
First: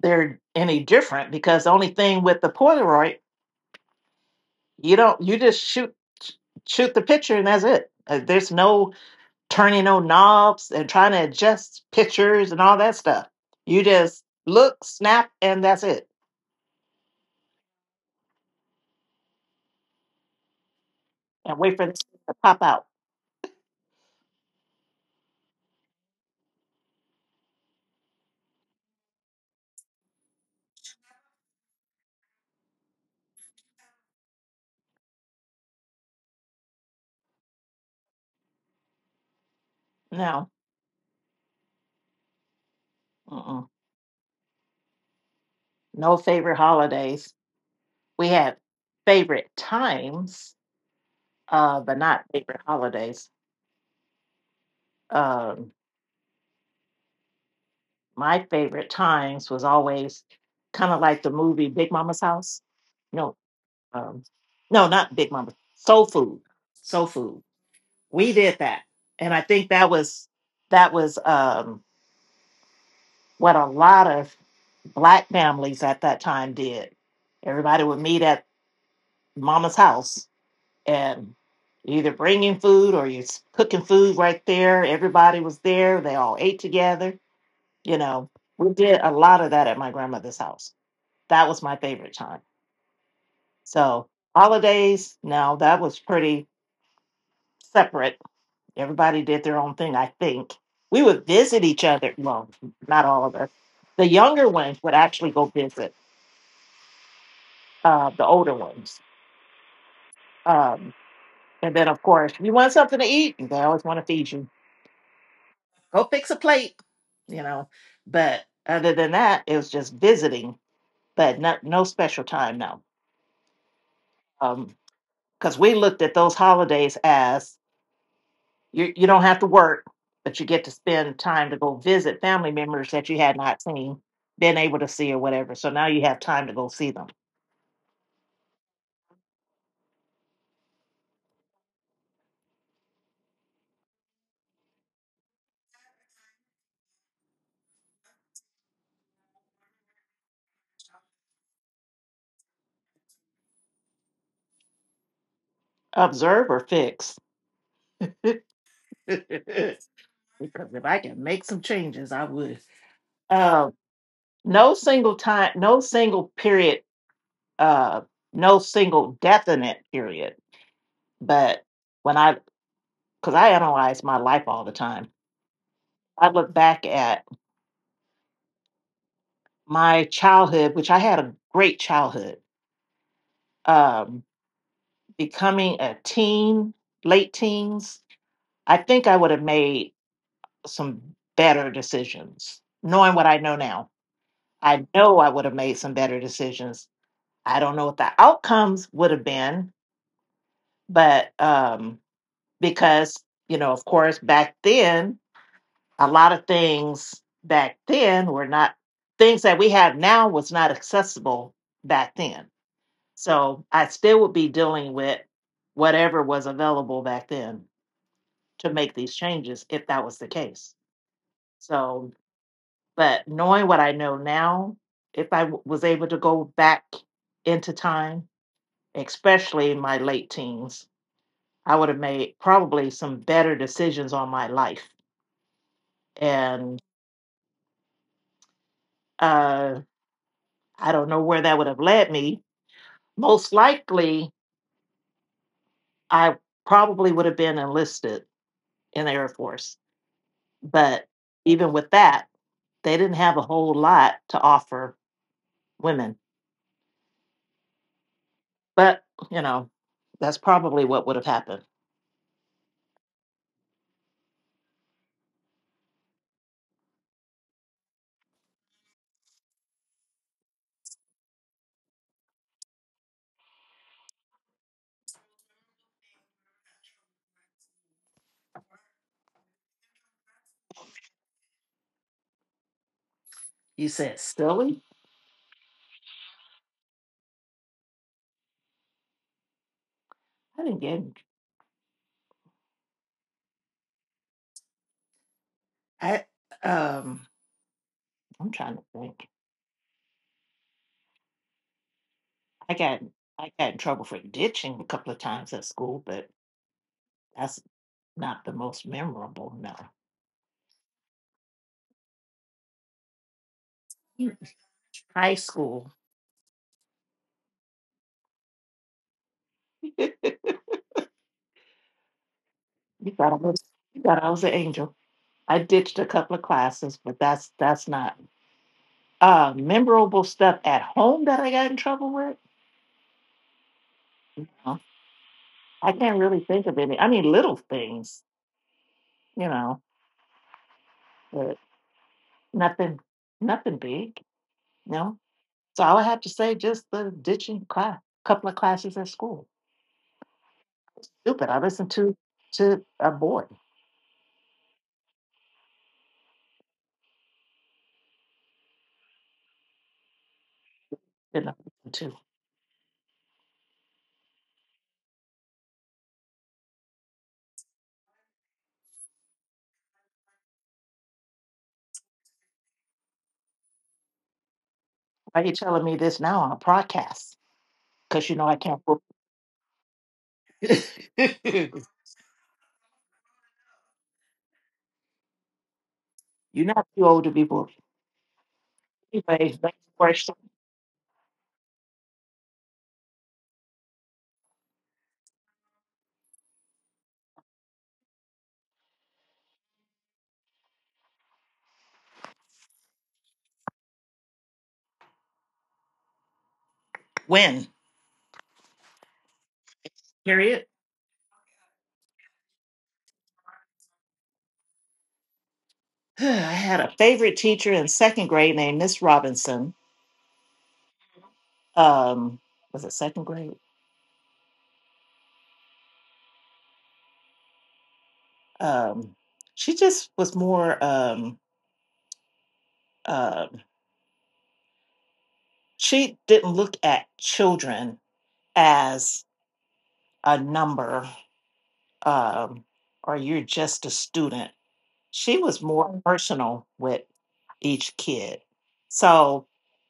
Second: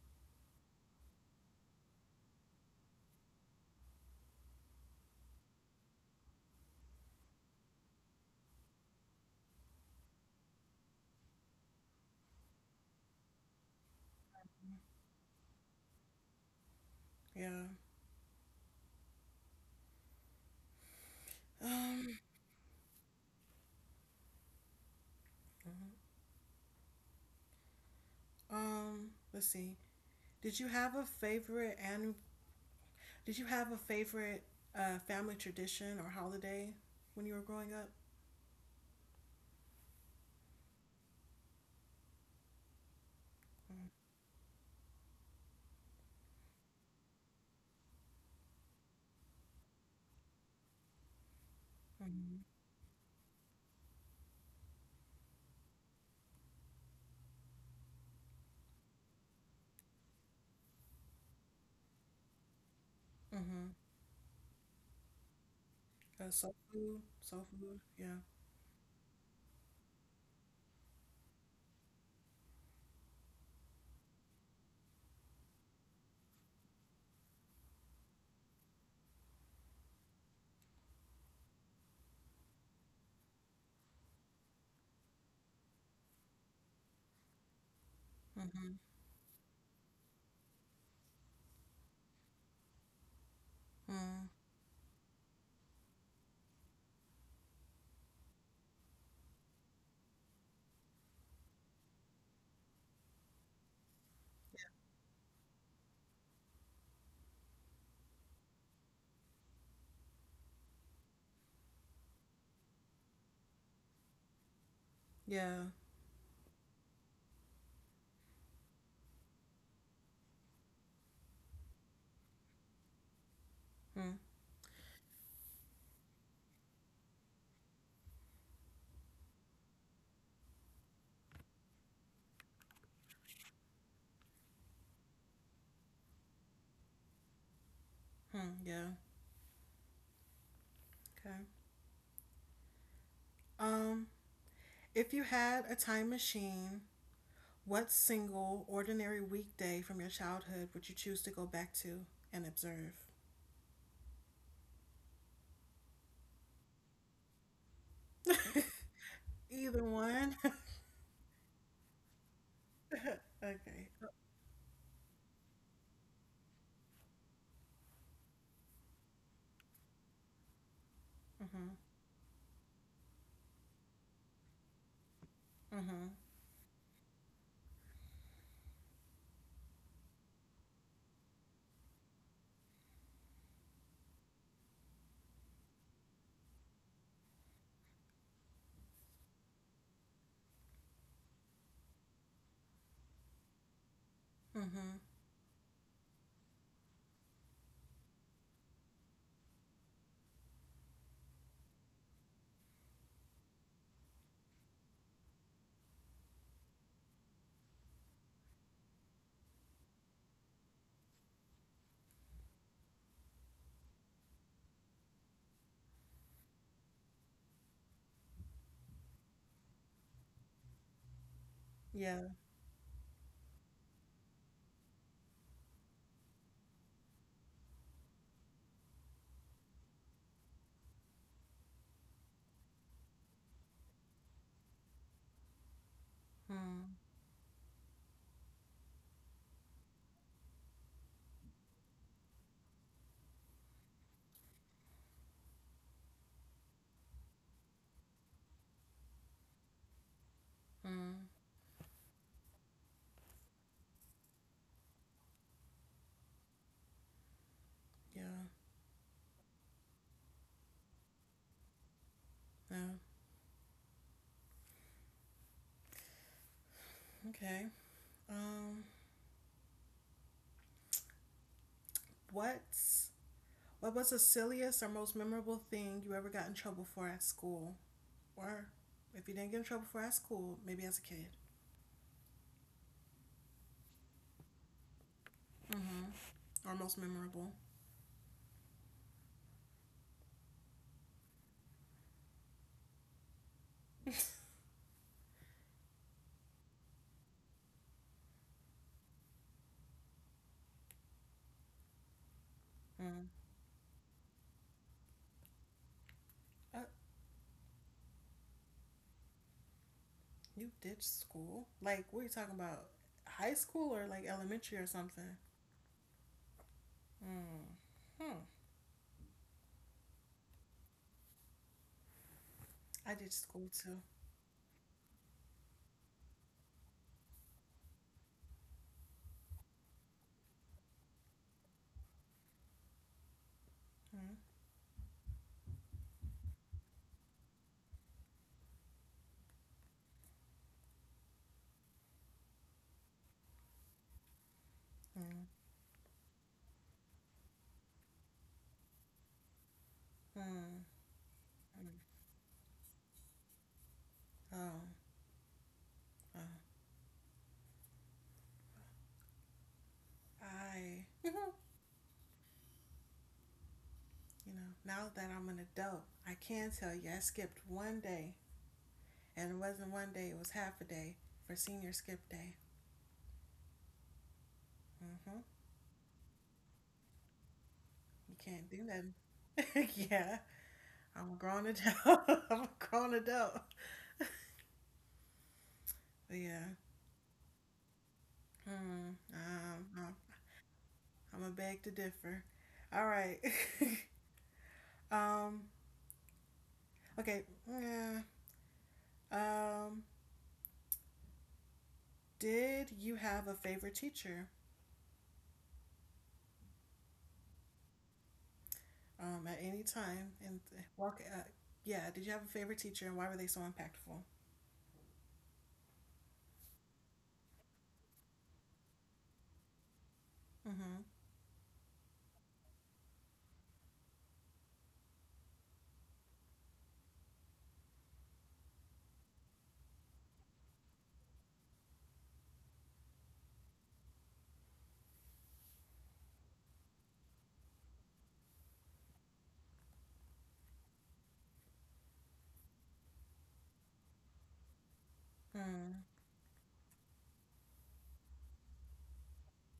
they're any different because, the only thing with the Polaroid, you don't you just shoot the picture, and that's it. There's no turning on knobs and trying to adjust pictures and all that stuff. You just look, snap, and that's it.
yeah.
And wait for this
Um,
to pop out.
Let's see. Did you have a favorite and did you have a favorite family tradition or holiday when you were growing up?
No, mm-mm.
Mm-hmm.
No favorite holidays. We have favorite times, but not
Mm-hmm.
favorite holidays. Um, my favorite times was always kind of like the movie Big Mama's House. No,
Mm-hmm.
um, no, not Big Mama. Soul Food. Soul Food,
Soul food. Yeah.
we did that, and I think that was that was what a lot of black families at that time did. Everybody would meet at mama's house and either bringing food or cooking food right there. Everybody was there, they all ate together, you know we
Mm-hmm.
did a lot of that at my grandmother's house. That was my favorite time. So
Mm.
holidays now, that was pretty separate. Everybody did their own thing, I think. We would visit each other. Well, not all of us. The younger ones would actually go visit the older ones. Um, and then, of course, you want something to eat, they always want to feed you.
Yeah.
Go fix a plate, you know. But other than that, it was just visiting, but not, no special time, no.
Hmm.
Because we looked at those holidays as, you don't have to work, but you get to spend time to go visit family members that you had not seen, been able to see or whatever. So now you have time to go see them.
Hmm. Yeah. Okay. Um, if you had a time machine, what single ordinary weekday from your childhood would you choose to go back to and observe?
Observe or fix. Because
Either one.
if I can make some changes, I would. Uh,
okay.
no single time, no single period, uh, no single definite period. But
Mm-hmm.
when I, because I analyze my life all the time,
Mm-hmm.
I look back at my childhood, which I had a great childhood. Um, Becoming a teen, late teens, I think I would have made some better decisions. Knowing what I know now, I
Mm-hmm.
know I would have made some better decisions. I don't know what the outcomes would have been, but because, you know, of course, back then, a lot of things back then were not things that we have now, was not accessible back then. So I still would be dealing with whatever was available back then to make these changes if that was the case. So,
Yeah.
but knowing what I know now, if was able to go back into time, especially in my late teens, I would have made probably some better decisions on my life. And
Mm-hmm.
uh, I don't know where that would have led me. Most likely, I probably would have been enlisted in the Air Force. But even with that, they didn't have a whole lot to offer women.
Yeah.
But, you know, that's probably what would have happened.
Yeah. Okay. Um, what's what was the silliest or most memorable thing you ever got in trouble for at school? Or if you didn't get in trouble for at school, maybe as a kid.
You said silly?
Mm-hmm. Or most memorable.
I didn't get in, I um I'm trying to think. I got
Mm.
I got in trouble for ditching a couple of times at school, but
Uh,
that's not the most memorable. No,
you ditched school? Like, what are you talking about? High school or like elementary or
high
something?
school.
Mm. Hmm.
you
I
thought I
ditched
was
school
you
too.
thought I was an angel. I ditched a couple of classes, but that's not memorable. Stuff at home that I got in trouble with,
Mm.
no. I can't really think of any. I mean, little things, you know, but Nothing nothing big, no.
Mm.
So I would have to say just the ditching cla couple of classes at school.
Mm.
Stupid, I listened
Mm.
to a boy,
Oh, oh. I, you
you know,
know,
too.
now that I'm an adult, I can tell you I skipped one day. And it wasn't one day, it was half a day for senior skip day.
Why
Hmm.
you telling me this now on a podcast? Because you
You
know I
can't
can't
do
book.
nothing. yeah, I'm a grown adult. I'm a grown adult.
You're
Yeah.
not too old to be booked.
Hmm.
Anyway, next question.
I'm gonna beg to differ. All right. um. Okay. Yeah. Um. Did you have a favorite teacher?
When?
At any time
Period.
and walk. Yeah. Did you have a favorite teacher and why were they so impactful?
I had a favorite teacher in second grade named Miss Robinson.
Mm-hmm.
Um, was it second grade? Um, she just was more um she didn't look at children as a number, um, or you're just a student. She was more
Hmm.
personal with each kid. So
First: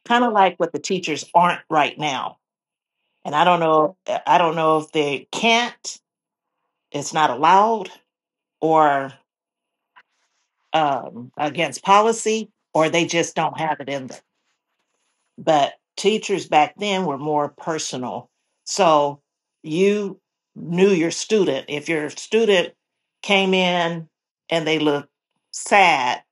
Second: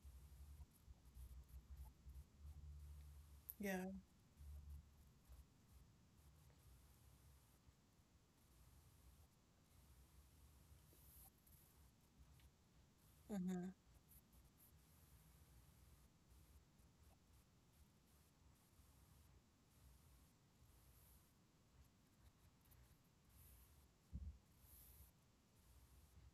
kind of like what the teachers aren't right now. And I don't
Yeah.
know, I don't know if they can't, it's not allowed or against policy, or they just don't
Mm-hmm.
have it in them. But teachers back then were more personal. So you knew your student. If your student came in and they looked sad,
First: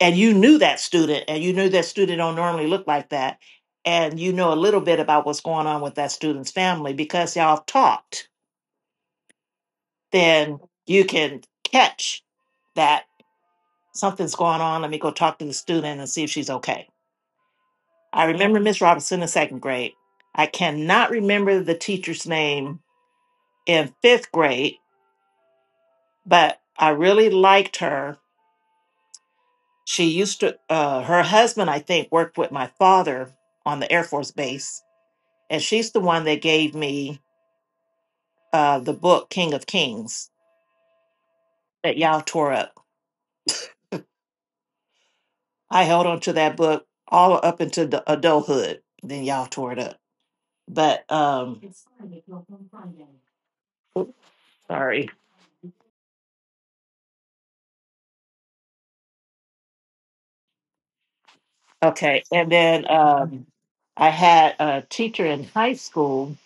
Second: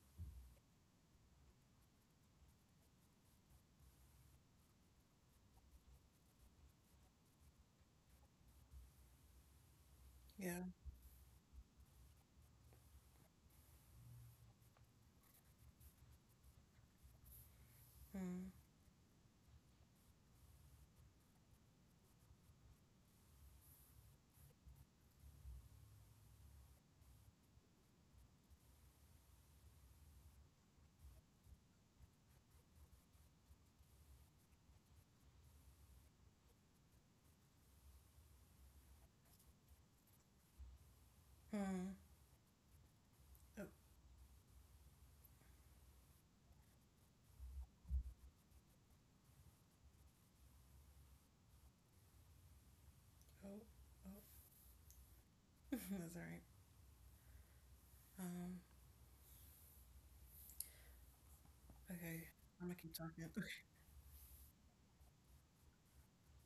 and you knew that student, and you knew that student don't normally look like that, and you know a little bit about what's going on with that student's family because y'all talked, then
Yeah.
you can catch that something's going on. Let me go talk to the student and see if she's okay. I
Hmm.
remember Miss Robinson in second grade. I cannot remember the teacher's name in fifth grade, but I really liked her. She used to, her husband, I think, worked with my father on the Air Force Base, and she's the one that gave me the book King of Kings
Hmm.
that y'all tore up.
Oh.
I held on to that book all up into the adulthood. Then y'all tore it up. But
Oh. Oh.
sorry.
That's all right. Um.
Okay,
Okay.
and
I'm gonna
then
keep talking.
I had a teacher in high school,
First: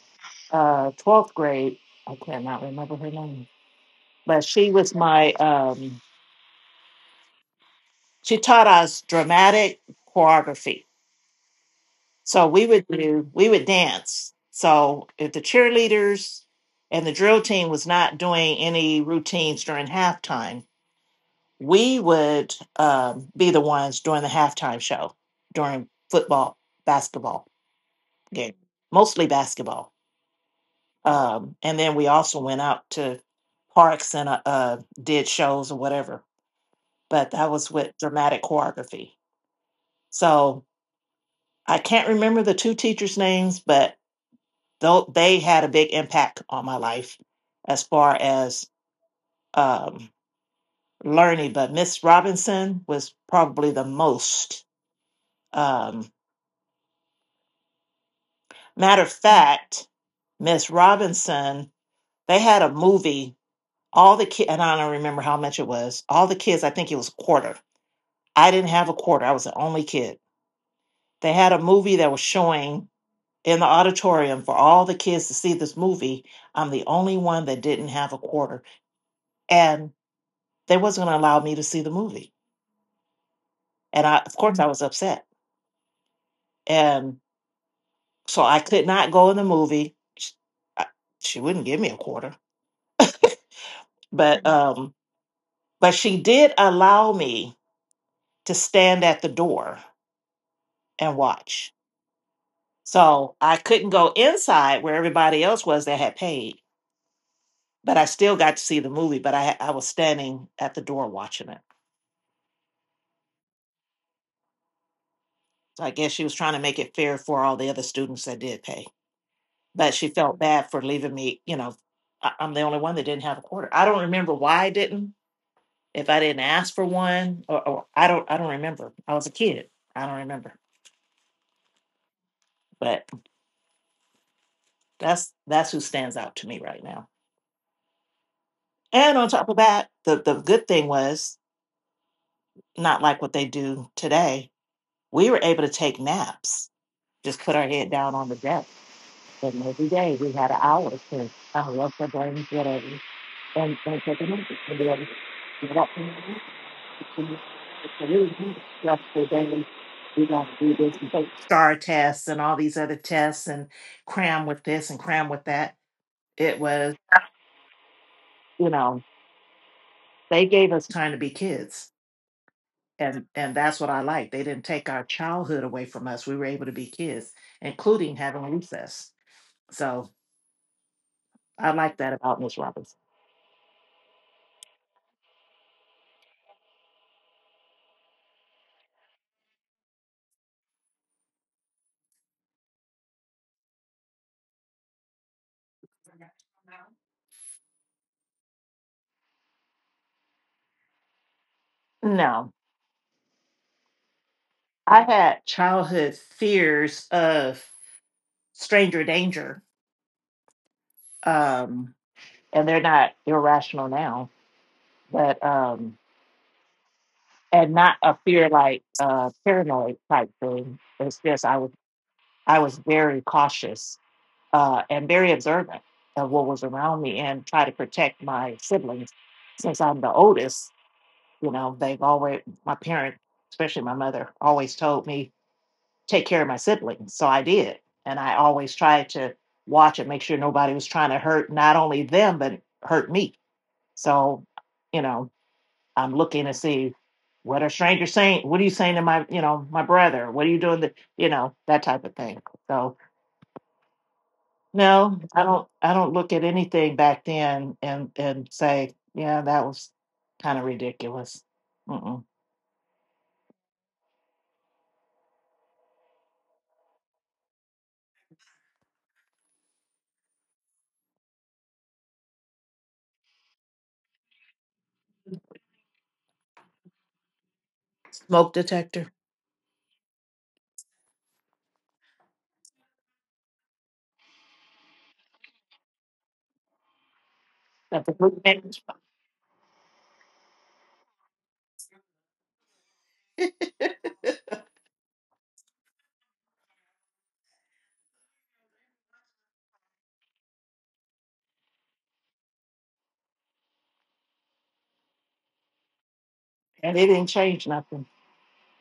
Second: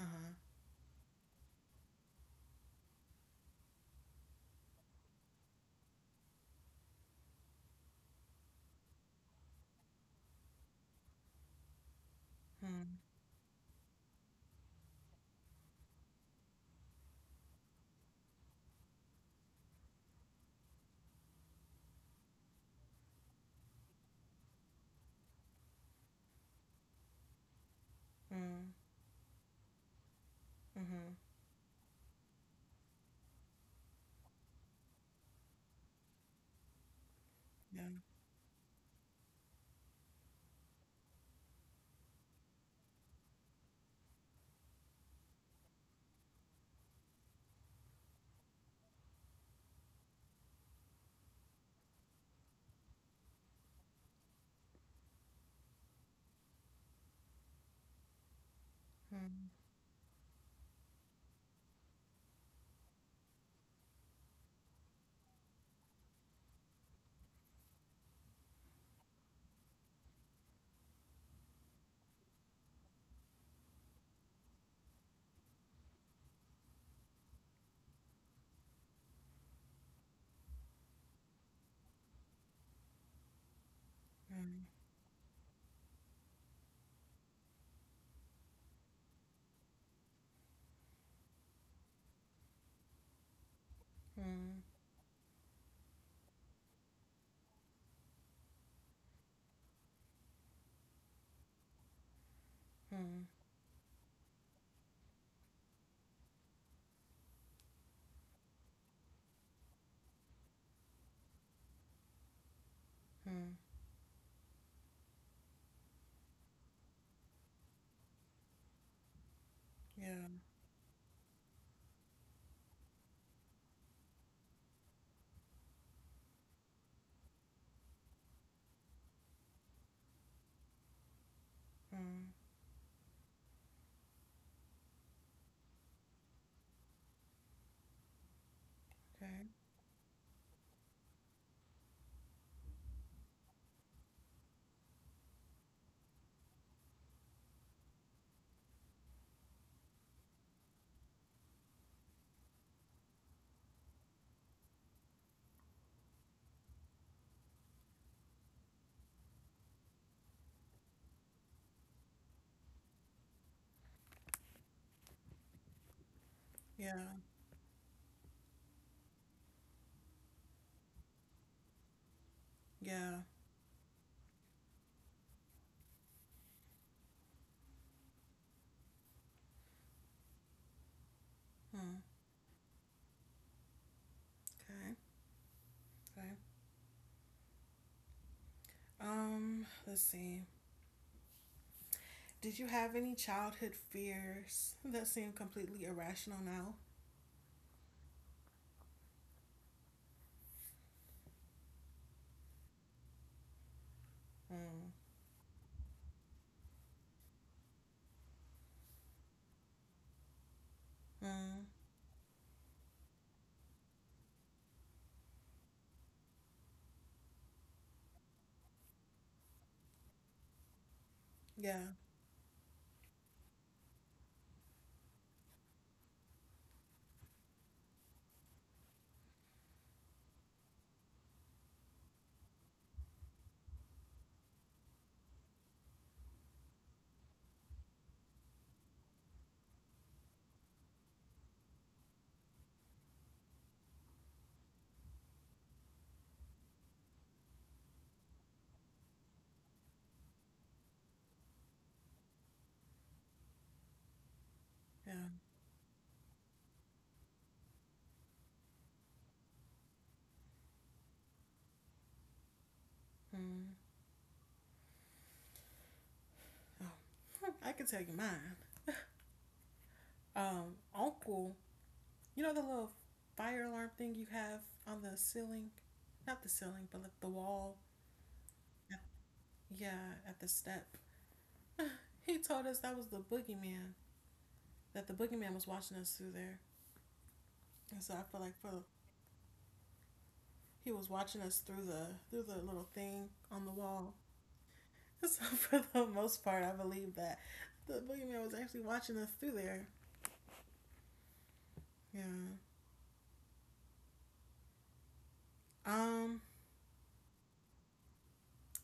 uh huh.
12th grade. I cannot remember her name, but she was my. She taught us dramatic choreography, so
Hmm.
we would dance. So if the cheerleaders and the drill team was not doing any routines during halftime, we would be the ones doing the halftime show during football, basketball game,
Hmm.
mostly basketball.
Mm-hmm.
And then we also went out to parks and did shows or whatever. But that was
Yeah.
with dramatic choreography. So I can't remember the two teachers' names, but though they had a big impact on my life as far as um, learning. But Miss Robinson was probably the most. Um, Matter of
Hmm.
fact, Miss Robinson, they had a movie. All the kids, and I don't remember how much it was. All the kids, I think it was a quarter. I didn't have a quarter. I was the only kid. They had a movie that was showing in the auditorium for all the kids to see this movie. I'm the only one that didn't have a quarter. And they wasn't going to allow me to see the movie. And I, of course,
Hmm.
I was upset. And so I could not go in the movie. I- She wouldn't give me a quarter, but
Hmm.
um, but she did allow me to stand at the door and watch.
Mm,
So I couldn't go inside where everybody else was that had paid, but I still got to see the movie, but I was standing at the door watching it.
mm,
So I guess she was trying to make it fair for all the other students that did pay. But she
yeah.
felt bad for leaving me, you know, I'm the only one that didn't have a quarter. I don't remember why I didn't, if I didn't ask for one, or I don't, I don't remember. I was a kid. I don't remember.
Mm,
But that's who stands out to me right now. And on
okay.
top of that, the good thing was, not like what they do today. We were able to take naps, just put our head down on the desk. But every day we had an hour to wash our brains, whatever, and take a minute to be able to get up and to to really do the stressful daily. We got to do this and take star tests and all these other tests and cram with this and cram with that. It
Yeah.
was, you know, they gave us time to be kids.
Yeah.
And that's what I like. They didn't take our childhood away from us. We were able to be kids, including having recess. So I like
Mm,
that about Miss Roberts.
okay. Okay. Let's see. Did you have any childhood fears that seem completely irrational now?
No,
Mm,
I had childhood fears of stranger danger,
mm,
um, and they're not irrational now, but and not a fear like paranoid type thing. It's just
yeah.
I was very cautious and very observant of what was around me and try to protect my siblings. Since I'm the oldest, you know, they've always my parents, especially my mother, always told me take care of my siblings. So I did. And I always tried to watch and make sure nobody was trying to hurt not only them, but hurt me. So, you know, I'm looking to see, what are strangers saying? What are you saying to my, you know, my brother? What are you doing? To, you know, that type of thing. So
Yeah.
no, I don't look at anything back then and say, yeah, that was kind of ridiculous. Mm-mm.
Mm. Oh, I can tell you mine. Uncle, you know the little fire alarm thing you have on the ceiling? Not the ceiling, but like the wall.
Smoke detector.
Yeah, at the step. he told us that was the boogeyman, that the boogeyman was watching us through there, and
That's
so
a
I feel
good
like for
thing.
he was watching us through the little thing on the wall. And so for the most part, I believe that the boogeyman was actually watching us through there. Yeah. Um.
And it didn't change nothing.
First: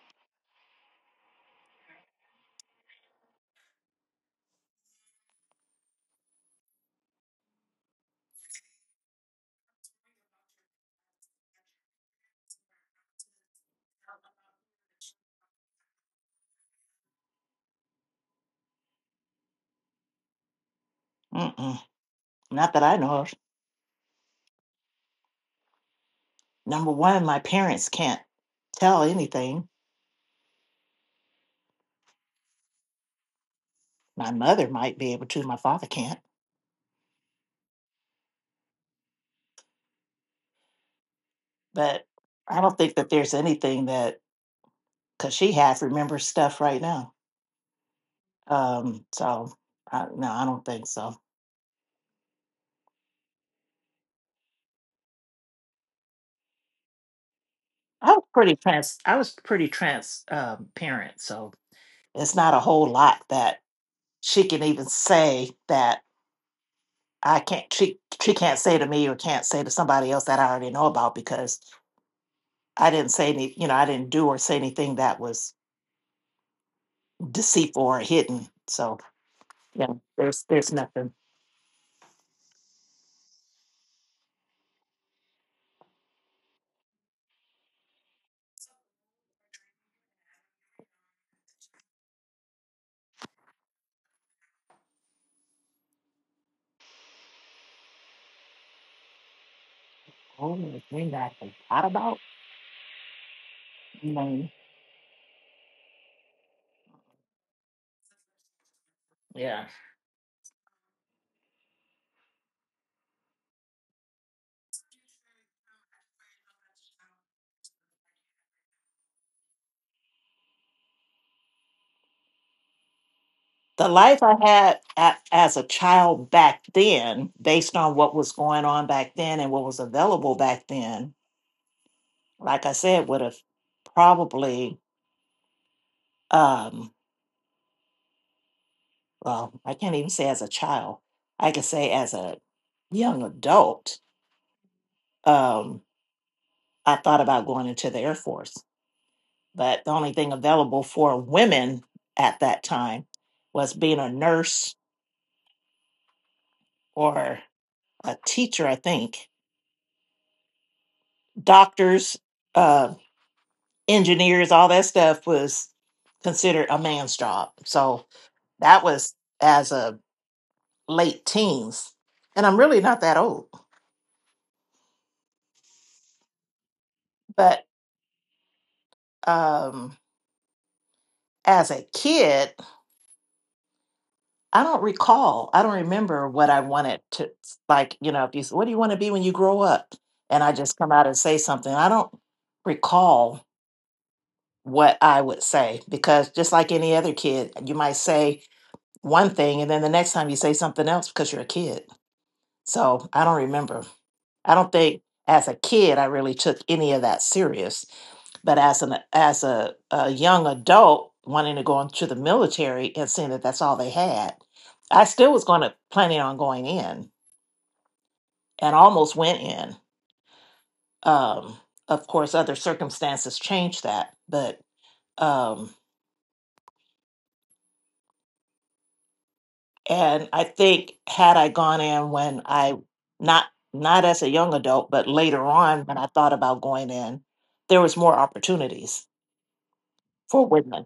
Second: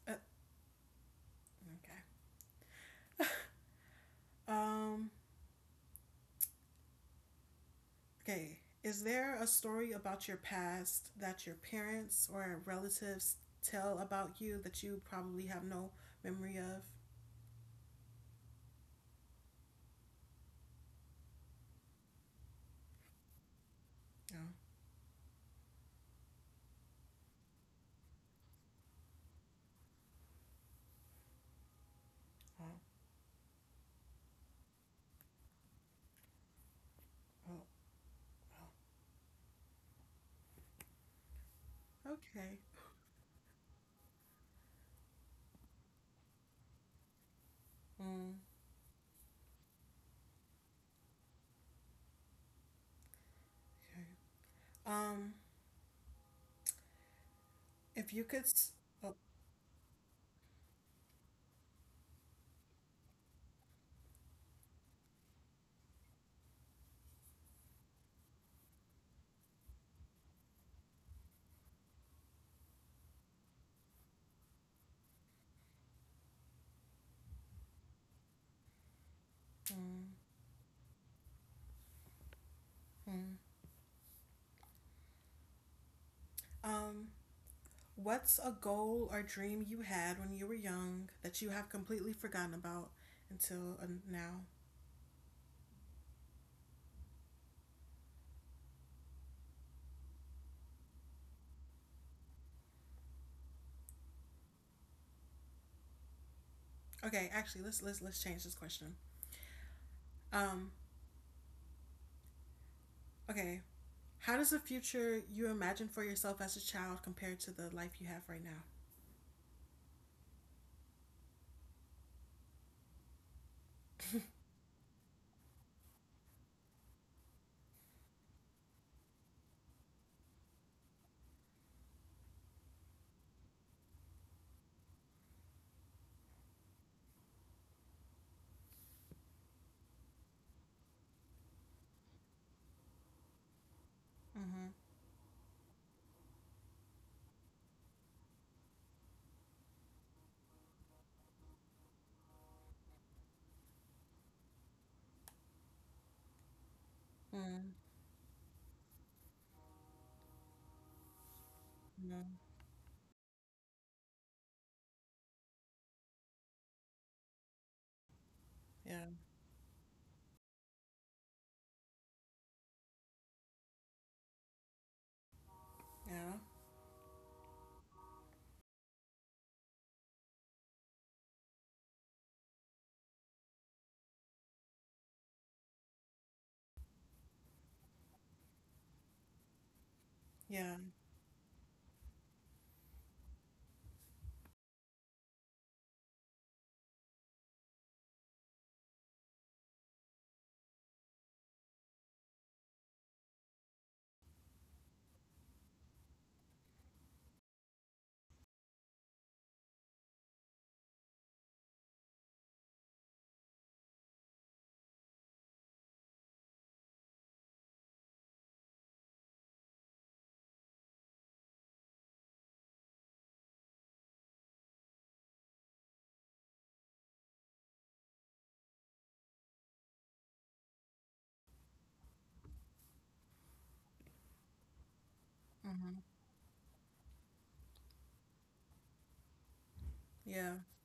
Uh, okay. Um. Okay. Is there a story about your past that your parents or relatives tell about you that you probably have no memory of?
Mm-mm. Not that I know of.
No.
Number one, my parents can't tell anything.
Oh,
My mother might be able to, my father can't.
oh, oh.
But
Okay.
I don't think that there's anything that, because she half remembers stuff right now.
Mm,
So I, no, I don't think so.
okay. Um. If you could,
I
oh,
was pretty transparent, so it's not a whole lot that she can even say that I can't. She can't say to me or can't say to somebody else that I already know about because I didn't say any. You know, I didn't do or say anything that was deceitful or hidden. So yeah, there's nothing.
mhm. Um, what's a goal or dream you had when you were young that you have completely forgotten about until, now?
Oh, the thing that I forgot about. No.
Okay, actually, let's change this question.
Yeah,
Um, okay, how does the future you imagine for yourself as a child compare to the life you have right now?
the life I had at, as a child back then, based on what was going on back then and what was available back then, like I said, would have probably. Um, well, I can't even say as a child. I could say as a young adult.
Mhm.
Um, I thought about going into the Air Force but the only thing available for women at that time was being a nurse or
Mhm.
a teacher, I think. Doctors, uh, engineers, all that stuff was considered a man's job. So that
Yeah.
was as a late teens. And I'm really not that old,
Yeah.
but um, as a kid, I don't recall. I don't remember what I wanted to like, you know, if you said, what do you want to be when you grow up? And I
Yeah.
just come out and say something. I don't recall what I would say because just like any other kid, you might say one thing and then the next time you say something else because you're a kid. So I don't remember. I don't think as a kid I really took any of that serious. But as a young adult wanting to go into the military and seeing that that's all they had, I still was going to planning on going in and almost went in. Um, of course, other circumstances changed that, but um, and I think had I gone in when I not not as a young adult, but later on when
Mhm.
I thought about going in, there was more opportunities for
Yeah.
women.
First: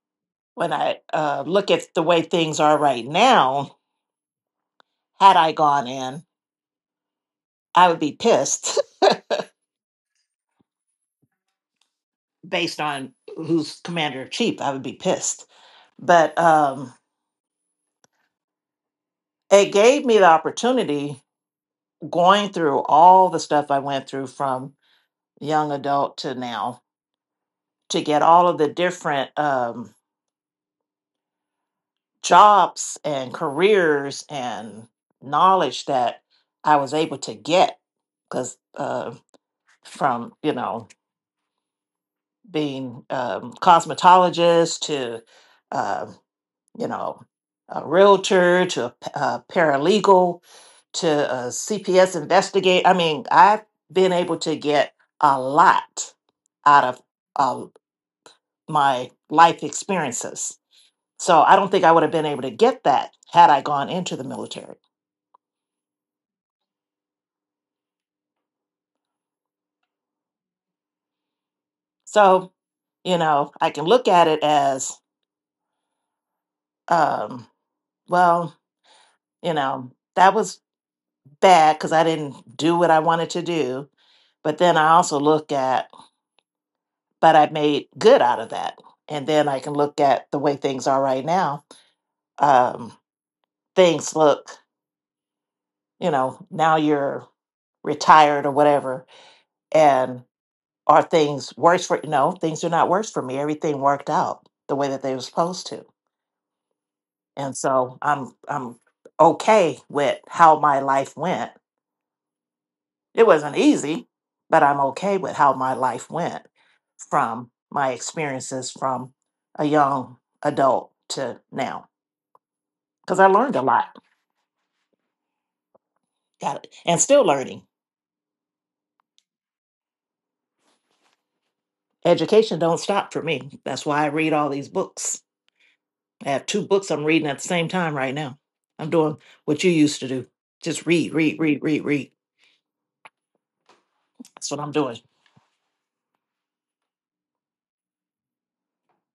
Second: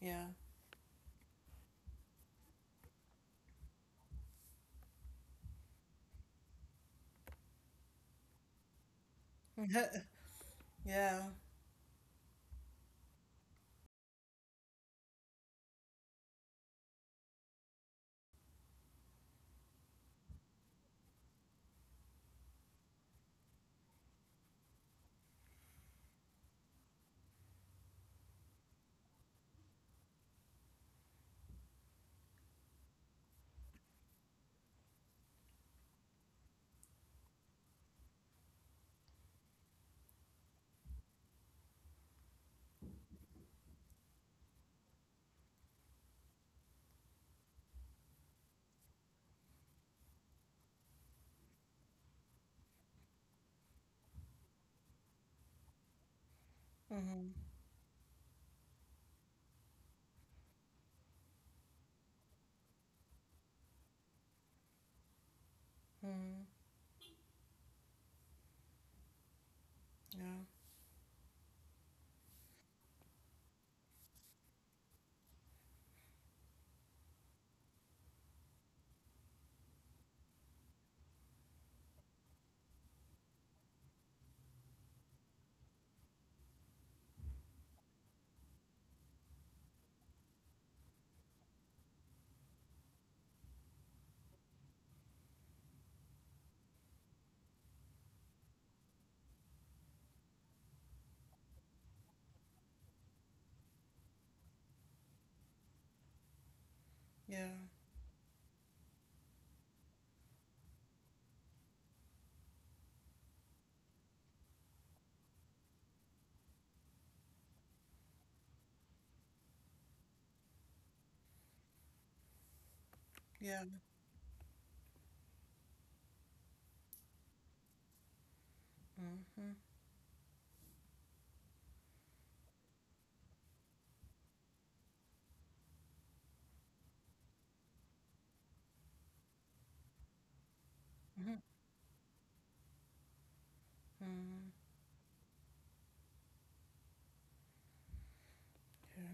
Yeah.
When I look at the way things are right now, had I gone in, I would be pissed
yeah.
based on who's commander in chief. I would be pissed. But it gave me the opportunity going through all the stuff I went through from young adult to now to get all of the different jobs and careers and knowledge that I was able to get because from, you know, being cosmetologist to uh, you know, a realtor to a paralegal to a CPS investigate. I mean, I've been able to get a lot out of
Mhm.
uh, my life experiences. So I don't think I would have been able to get that had I gone into the military.
Mhm. Yeah.
So, you know, I can look at it as, um, well, you know, that was bad because I didn't do what I wanted to do. But then I also look at but I made good out of that. And then I can look at the way things are right now. Um, Things look, you know, now you're retired or whatever. And are things worse for, no, things are not worse for me. Everything worked out the way that they were supposed to.
Yeah.
And so I'm okay with how my life went. It wasn't easy, but I'm okay with how my life went from my experiences from a young adult to now, because I learned a
Yeah.
lot. Got it. And still learning. Education don't stop for me. That's why I read all these books. I have two books I'm reading at the same time right now. I'm doing what you used to do. Just read, read,
Mhm.
read, read, read. That's
Mm,
what I'm doing.
yeah.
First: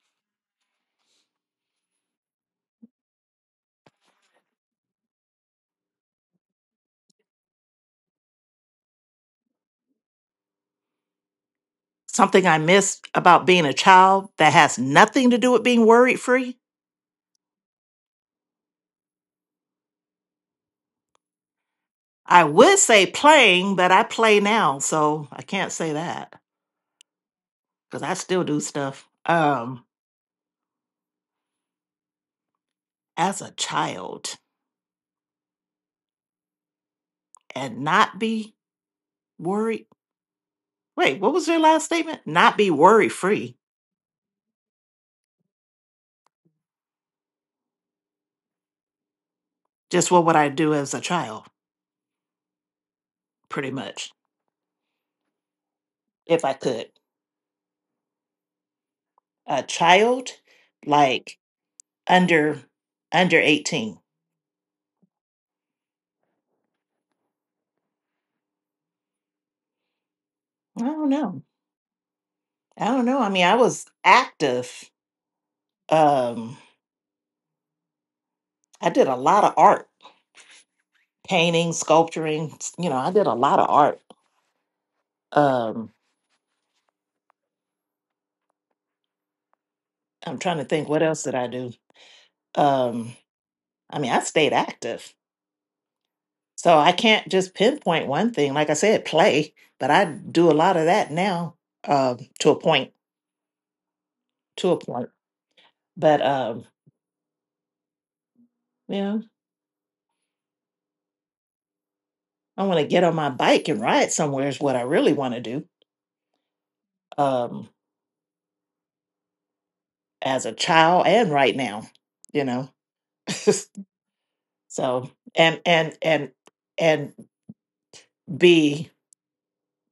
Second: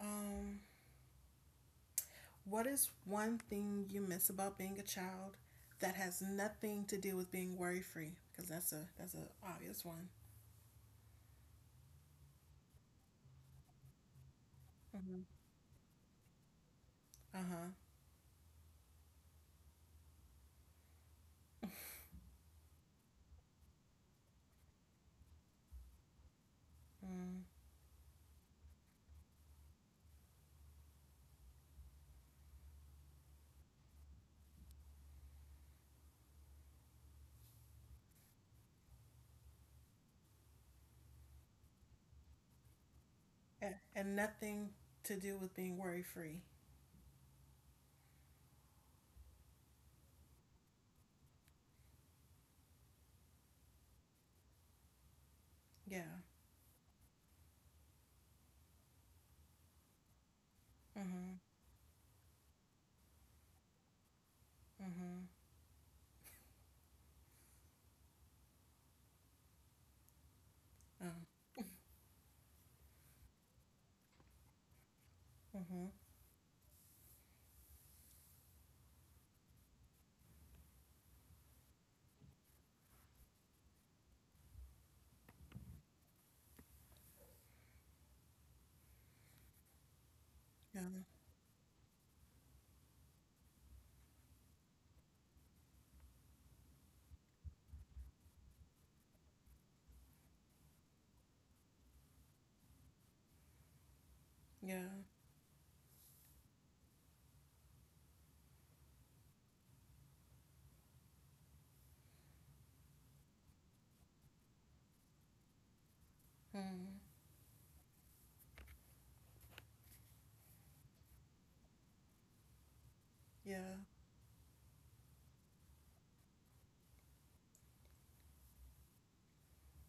Um, what is one thing you miss about being a child that has nothing to do with being worry free? Because that's a obvious one.
Something I miss about being a child that has
Mm-hmm.
nothing to do with being worried free.
Uh huh.
I would say playing, but I play now, so I can't say that
Mm.
because I still do stuff. As a child and not be worried. Wait, what was your last statement? Not be worry free.
And, nothing to do with being worry free.
Just what would I do as a child, pretty much,
Yeah.
if I could. A child,
Mm-hmm.
like under under 18.
Mm-hmm.
I don't know.
Oh.
I don't know. I mean, I was active.
Mm-hmm.
Um, I did a lot of art, painting, sculpturing. You know, I did a lot of art. Um, I'm trying to
Yeah.
think, what else did I do? Um, I mean, I stayed active. So I can't just pinpoint one thing. Like I said, play, but I do a lot of that now, to a point, to a
Yeah.
point. But you know, I want to get on my bike and ride somewhere is what I really want to do.
Mm.
Um, as a child and right now, you know.
Yeah.
So and be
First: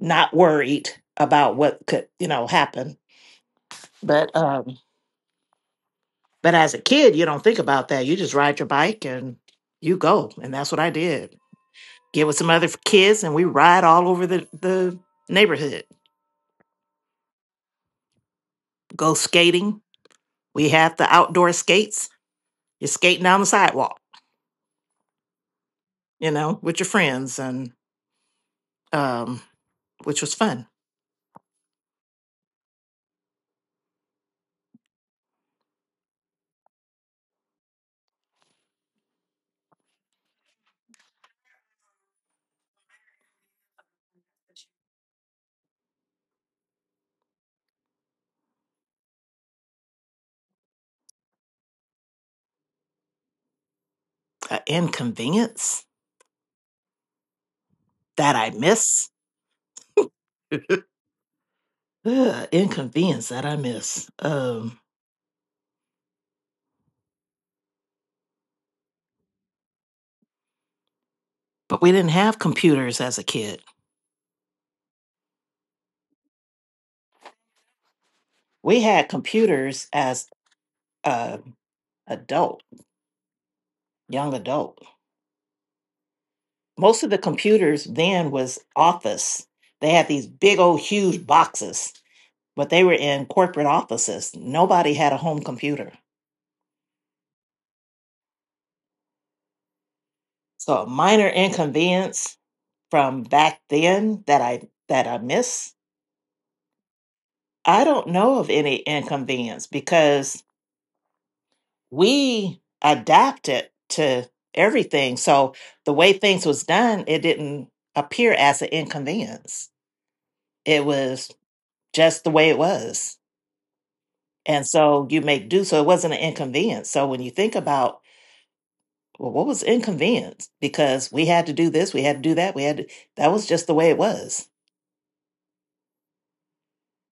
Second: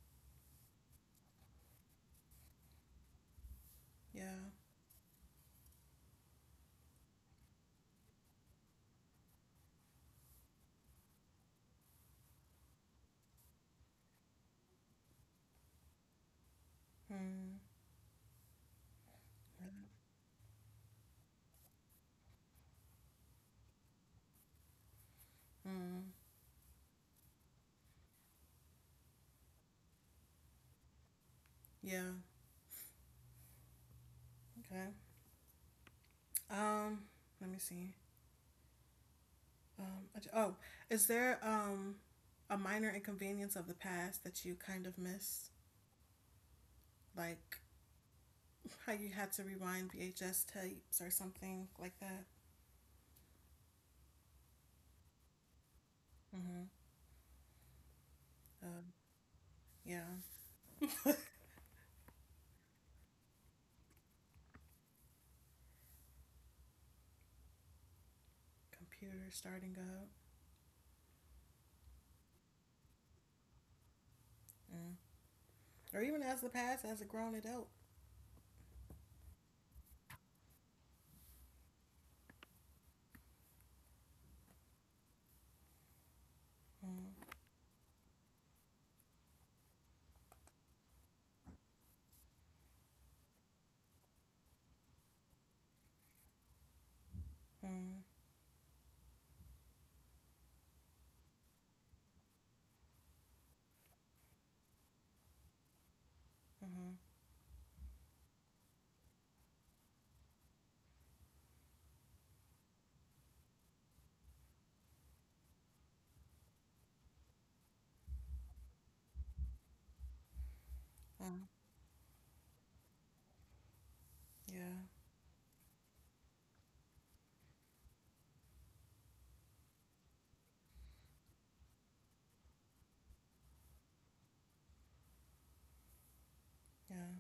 not worried about what could, you know, happen. But
Yeah.
um, but as a kid, you don't think about that. You just ride your bike and you go. And that's what I did. Get with some other kids and we ride all over the neighborhood.
Mm.
Go
Yeah.
skating. We have the outdoor skates. You're skating down the sidewalk,
Mm.
you know, with your friends and um which was fun.
Yeah. Okay. Um. Let me see. Um, oh, is there a minor inconvenience of the past that you kind of miss? Like how you had to rewind VHS tapes or something like that?
Inconvenience
Mm-hmm.
that I
Um,
miss.
yeah.
Ugh, inconvenience that I miss.
Computer starting up.
But we didn't have computers as a kid.
Mm. Or even as the past, as a grown adult.
We had computers as a adult, young adult. Most of
Mm,
the computers then was office. They had these big old huge boxes, but they were in corporate offices. Nobody had a home computer.
mm,
So a minor inconvenience from back then that I miss.
mm-hmm,
I don't know of any inconvenience because we adapted to everything. So the way things was done, it didn't appear as an inconvenience. It was
mm,
just the way it was. And
yeah,
so you make do. So it wasn't an inconvenience. So when you think about, well, what was inconvenience? Because we had to do this, we had to do that, we had to, that was just the way it was.
yeah.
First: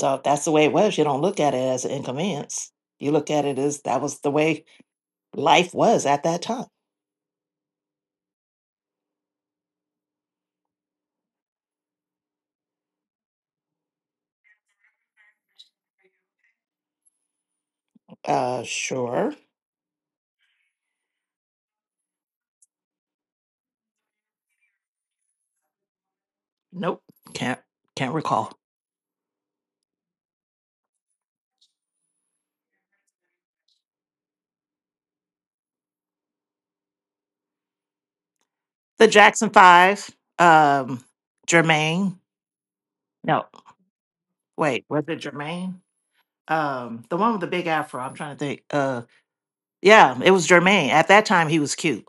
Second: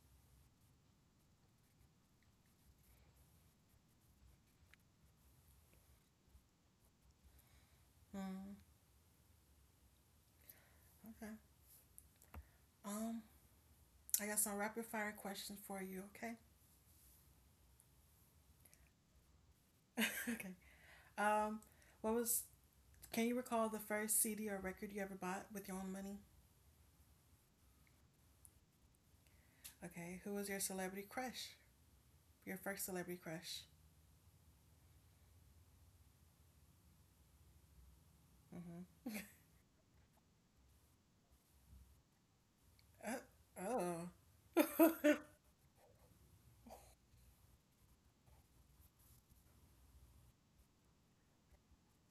So if that's the way it was, you don't look at it as an inconvenience. You look at it as that was the way life was at that time.
Mm, okay. Um, I got some rapid fire questions for you, okay?
Sure.
okay. Um, what was, can you recall the first CD or record you ever bought with your own money?
Nope. Can't, can't recall.
Okay. Who was your celebrity crush? Your first celebrity crush?
The
Mm-hmm.
Jackson Five, um, Jermaine. No, wait, was
Oh.
it Jermaine? The one with the big afro. I'm trying to think. Yeah, it was Jermaine. At that time, he was cute.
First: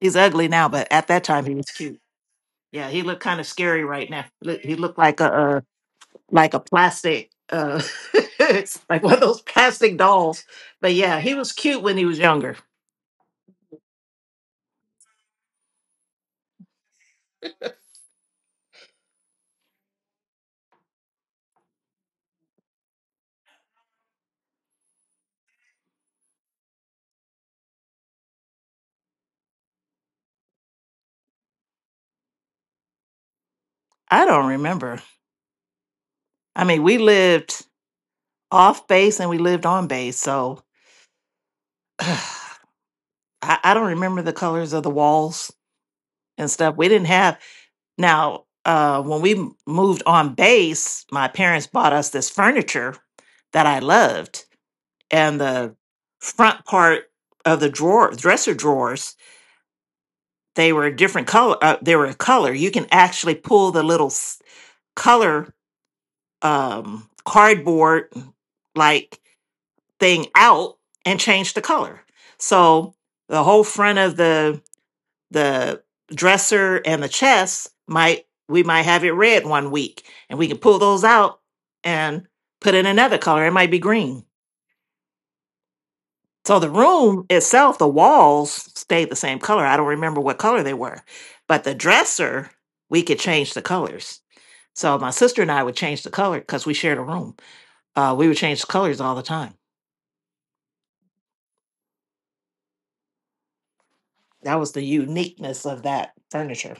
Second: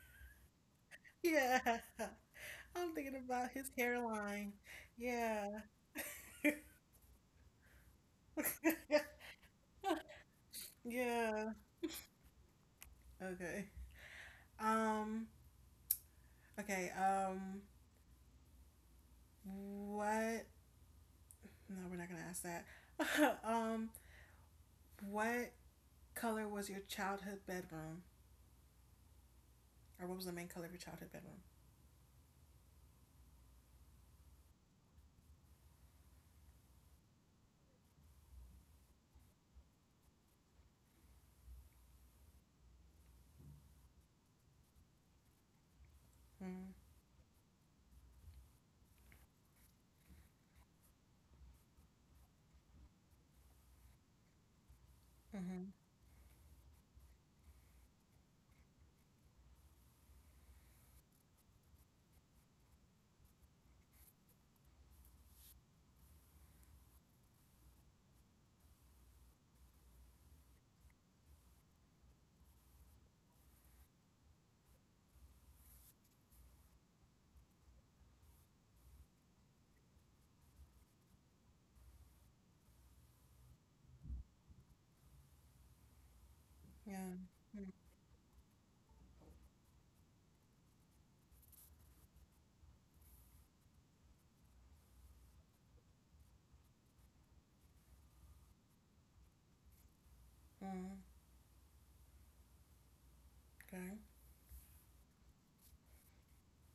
He's ugly now, but at that time, he was
yeah.
cute. Yeah,
I'm
he
thinking
looked kind of
about his
scary right now.
hairline.
Look, he looked like a
Yeah.
like a plastic, like one of those plastic dolls. But yeah, he
yeah.
was cute when he was younger.
Okay. Um. Okay. What? No, we're not gonna ask that. um. What color was your childhood bedroom, or what was the main color of your childhood bedroom?
I don't remember. I mean, we lived off base and we lived on base, so I, I don't remember the colors of the walls and
Hmm.
stuff. We didn't have. Now, when we moved on base, my parents bought us this furniture that I loved, and
Mm-hmm.
the front part of the drawer, dresser drawers, they were a different color. They were a color. You can actually pull the little color cardboard like thing out and change the color. So the whole front of the dresser and the chest might, we might have it red 1 week and we can pull those out and put in another color, it might be green. So the
Yeah.
room
Hmm.
itself, the walls stayed the same color, I don't remember what color they were, but the dresser, we could change the colors. So my sister and I would change the color because we shared a room. We would change the colors all the time.
Mm, okay.
That was the uniqueness of that furniture,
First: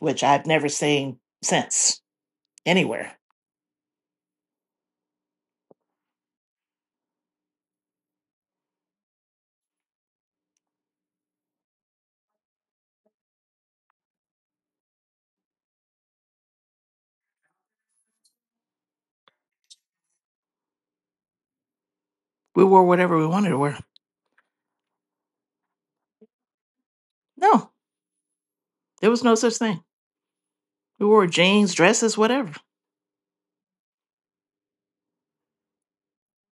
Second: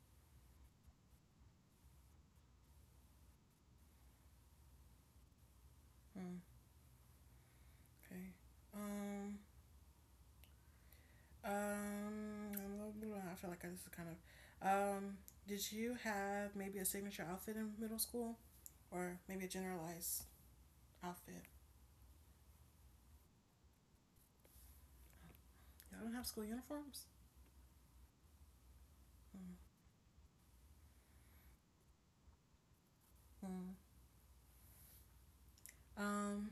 which I've never seen since anywhere.
Mm, okay. Um. Um. I feel like this is kind of. Did you have maybe a signature outfit in middle school, or maybe a generalized outfit?
We wore whatever we wanted to wear.
Y'all don't have school uniforms.
No. There was no such
Mm,
thing. We wore jeans, dresses, whatever.
mm. Um.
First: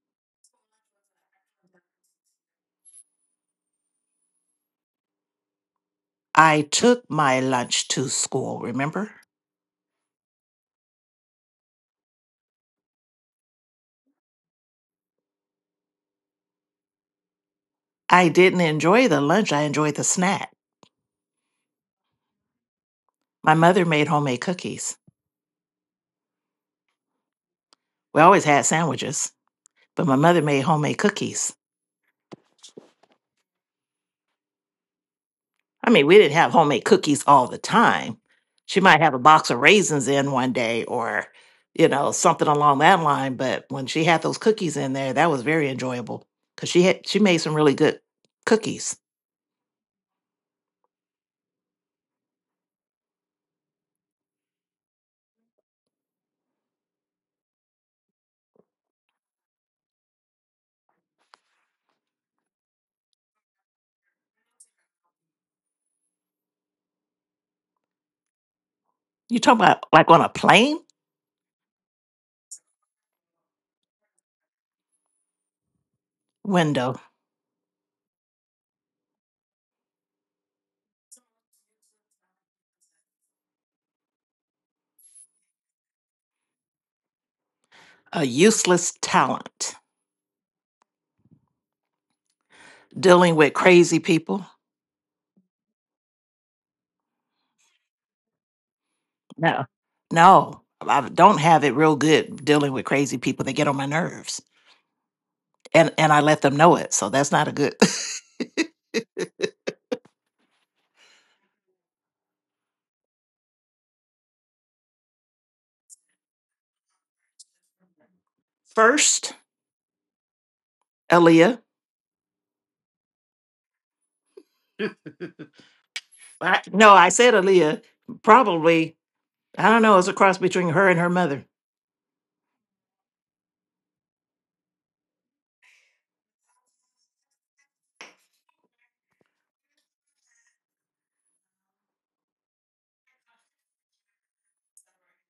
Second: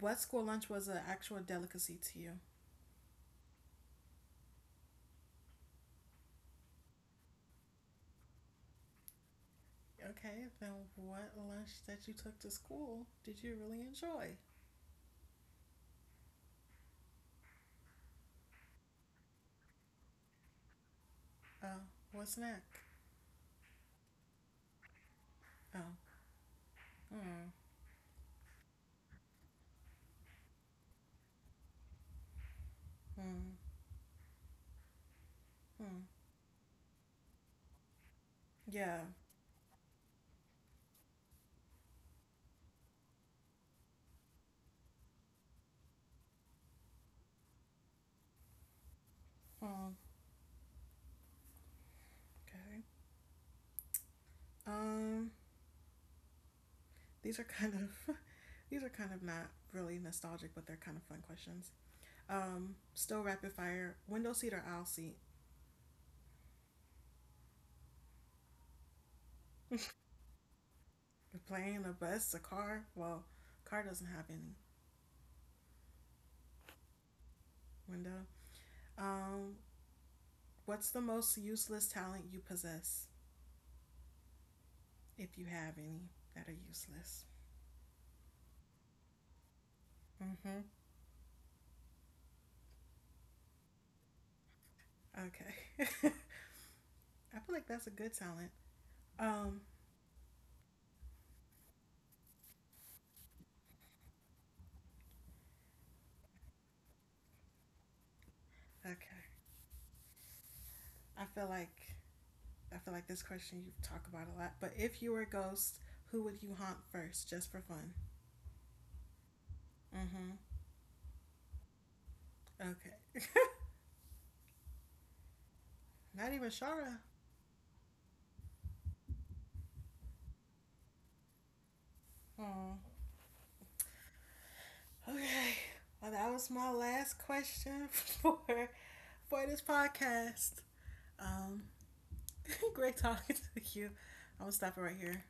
What school lunch was an actual delicacy to you?
I took my lunch to school, remember?
Okay. Then what lunch that you took to school did you really enjoy?
I didn't enjoy the lunch, I enjoyed the snack.
Uh. What snack?
My mother made homemade cookies.
Oh. Mm.
We always had sandwiches, but my mother made homemade cookies.
Mm.
I
Mm.
mean, we didn't have homemade cookies all the time. She
Yeah.
might have a box of raisins in one day or, you know, something along that line, but when she had those cookies in there, that was very enjoyable cuz she made some really good cookies.
Um. Okay. Um, these are kind of these are kind of not really nostalgic, but they're kind of fun questions. Still rapid fire. Window seat or aisle seat?
You talking about like on a plane
A plane, a bus, a car? Well, car doesn't have any
window?
window. Um, what's the most useless talent you possess, if you have any that are useless?
A useless talent,
Mm-hmm.
dealing with crazy people.
Okay. I feel like that's a good talent. Um,
No. No, I don't have it real good dealing with crazy people. They get on my nerves, and I let them know it. So that's not a good.
okay. I feel like I feel like this question you talk about a lot, but if you were a ghost, who would you haunt first, just for fun?
First,
Mm-hmm.
Aaliyah.
Okay. Not even
I, no,
Shara.
I said Aaliyah. Probably, I don't know. It's a cross between her and her mother.
Oh. Okay. Well, that was my last question for this podcast. Um, great talking to you. I'm gonna stop it right here.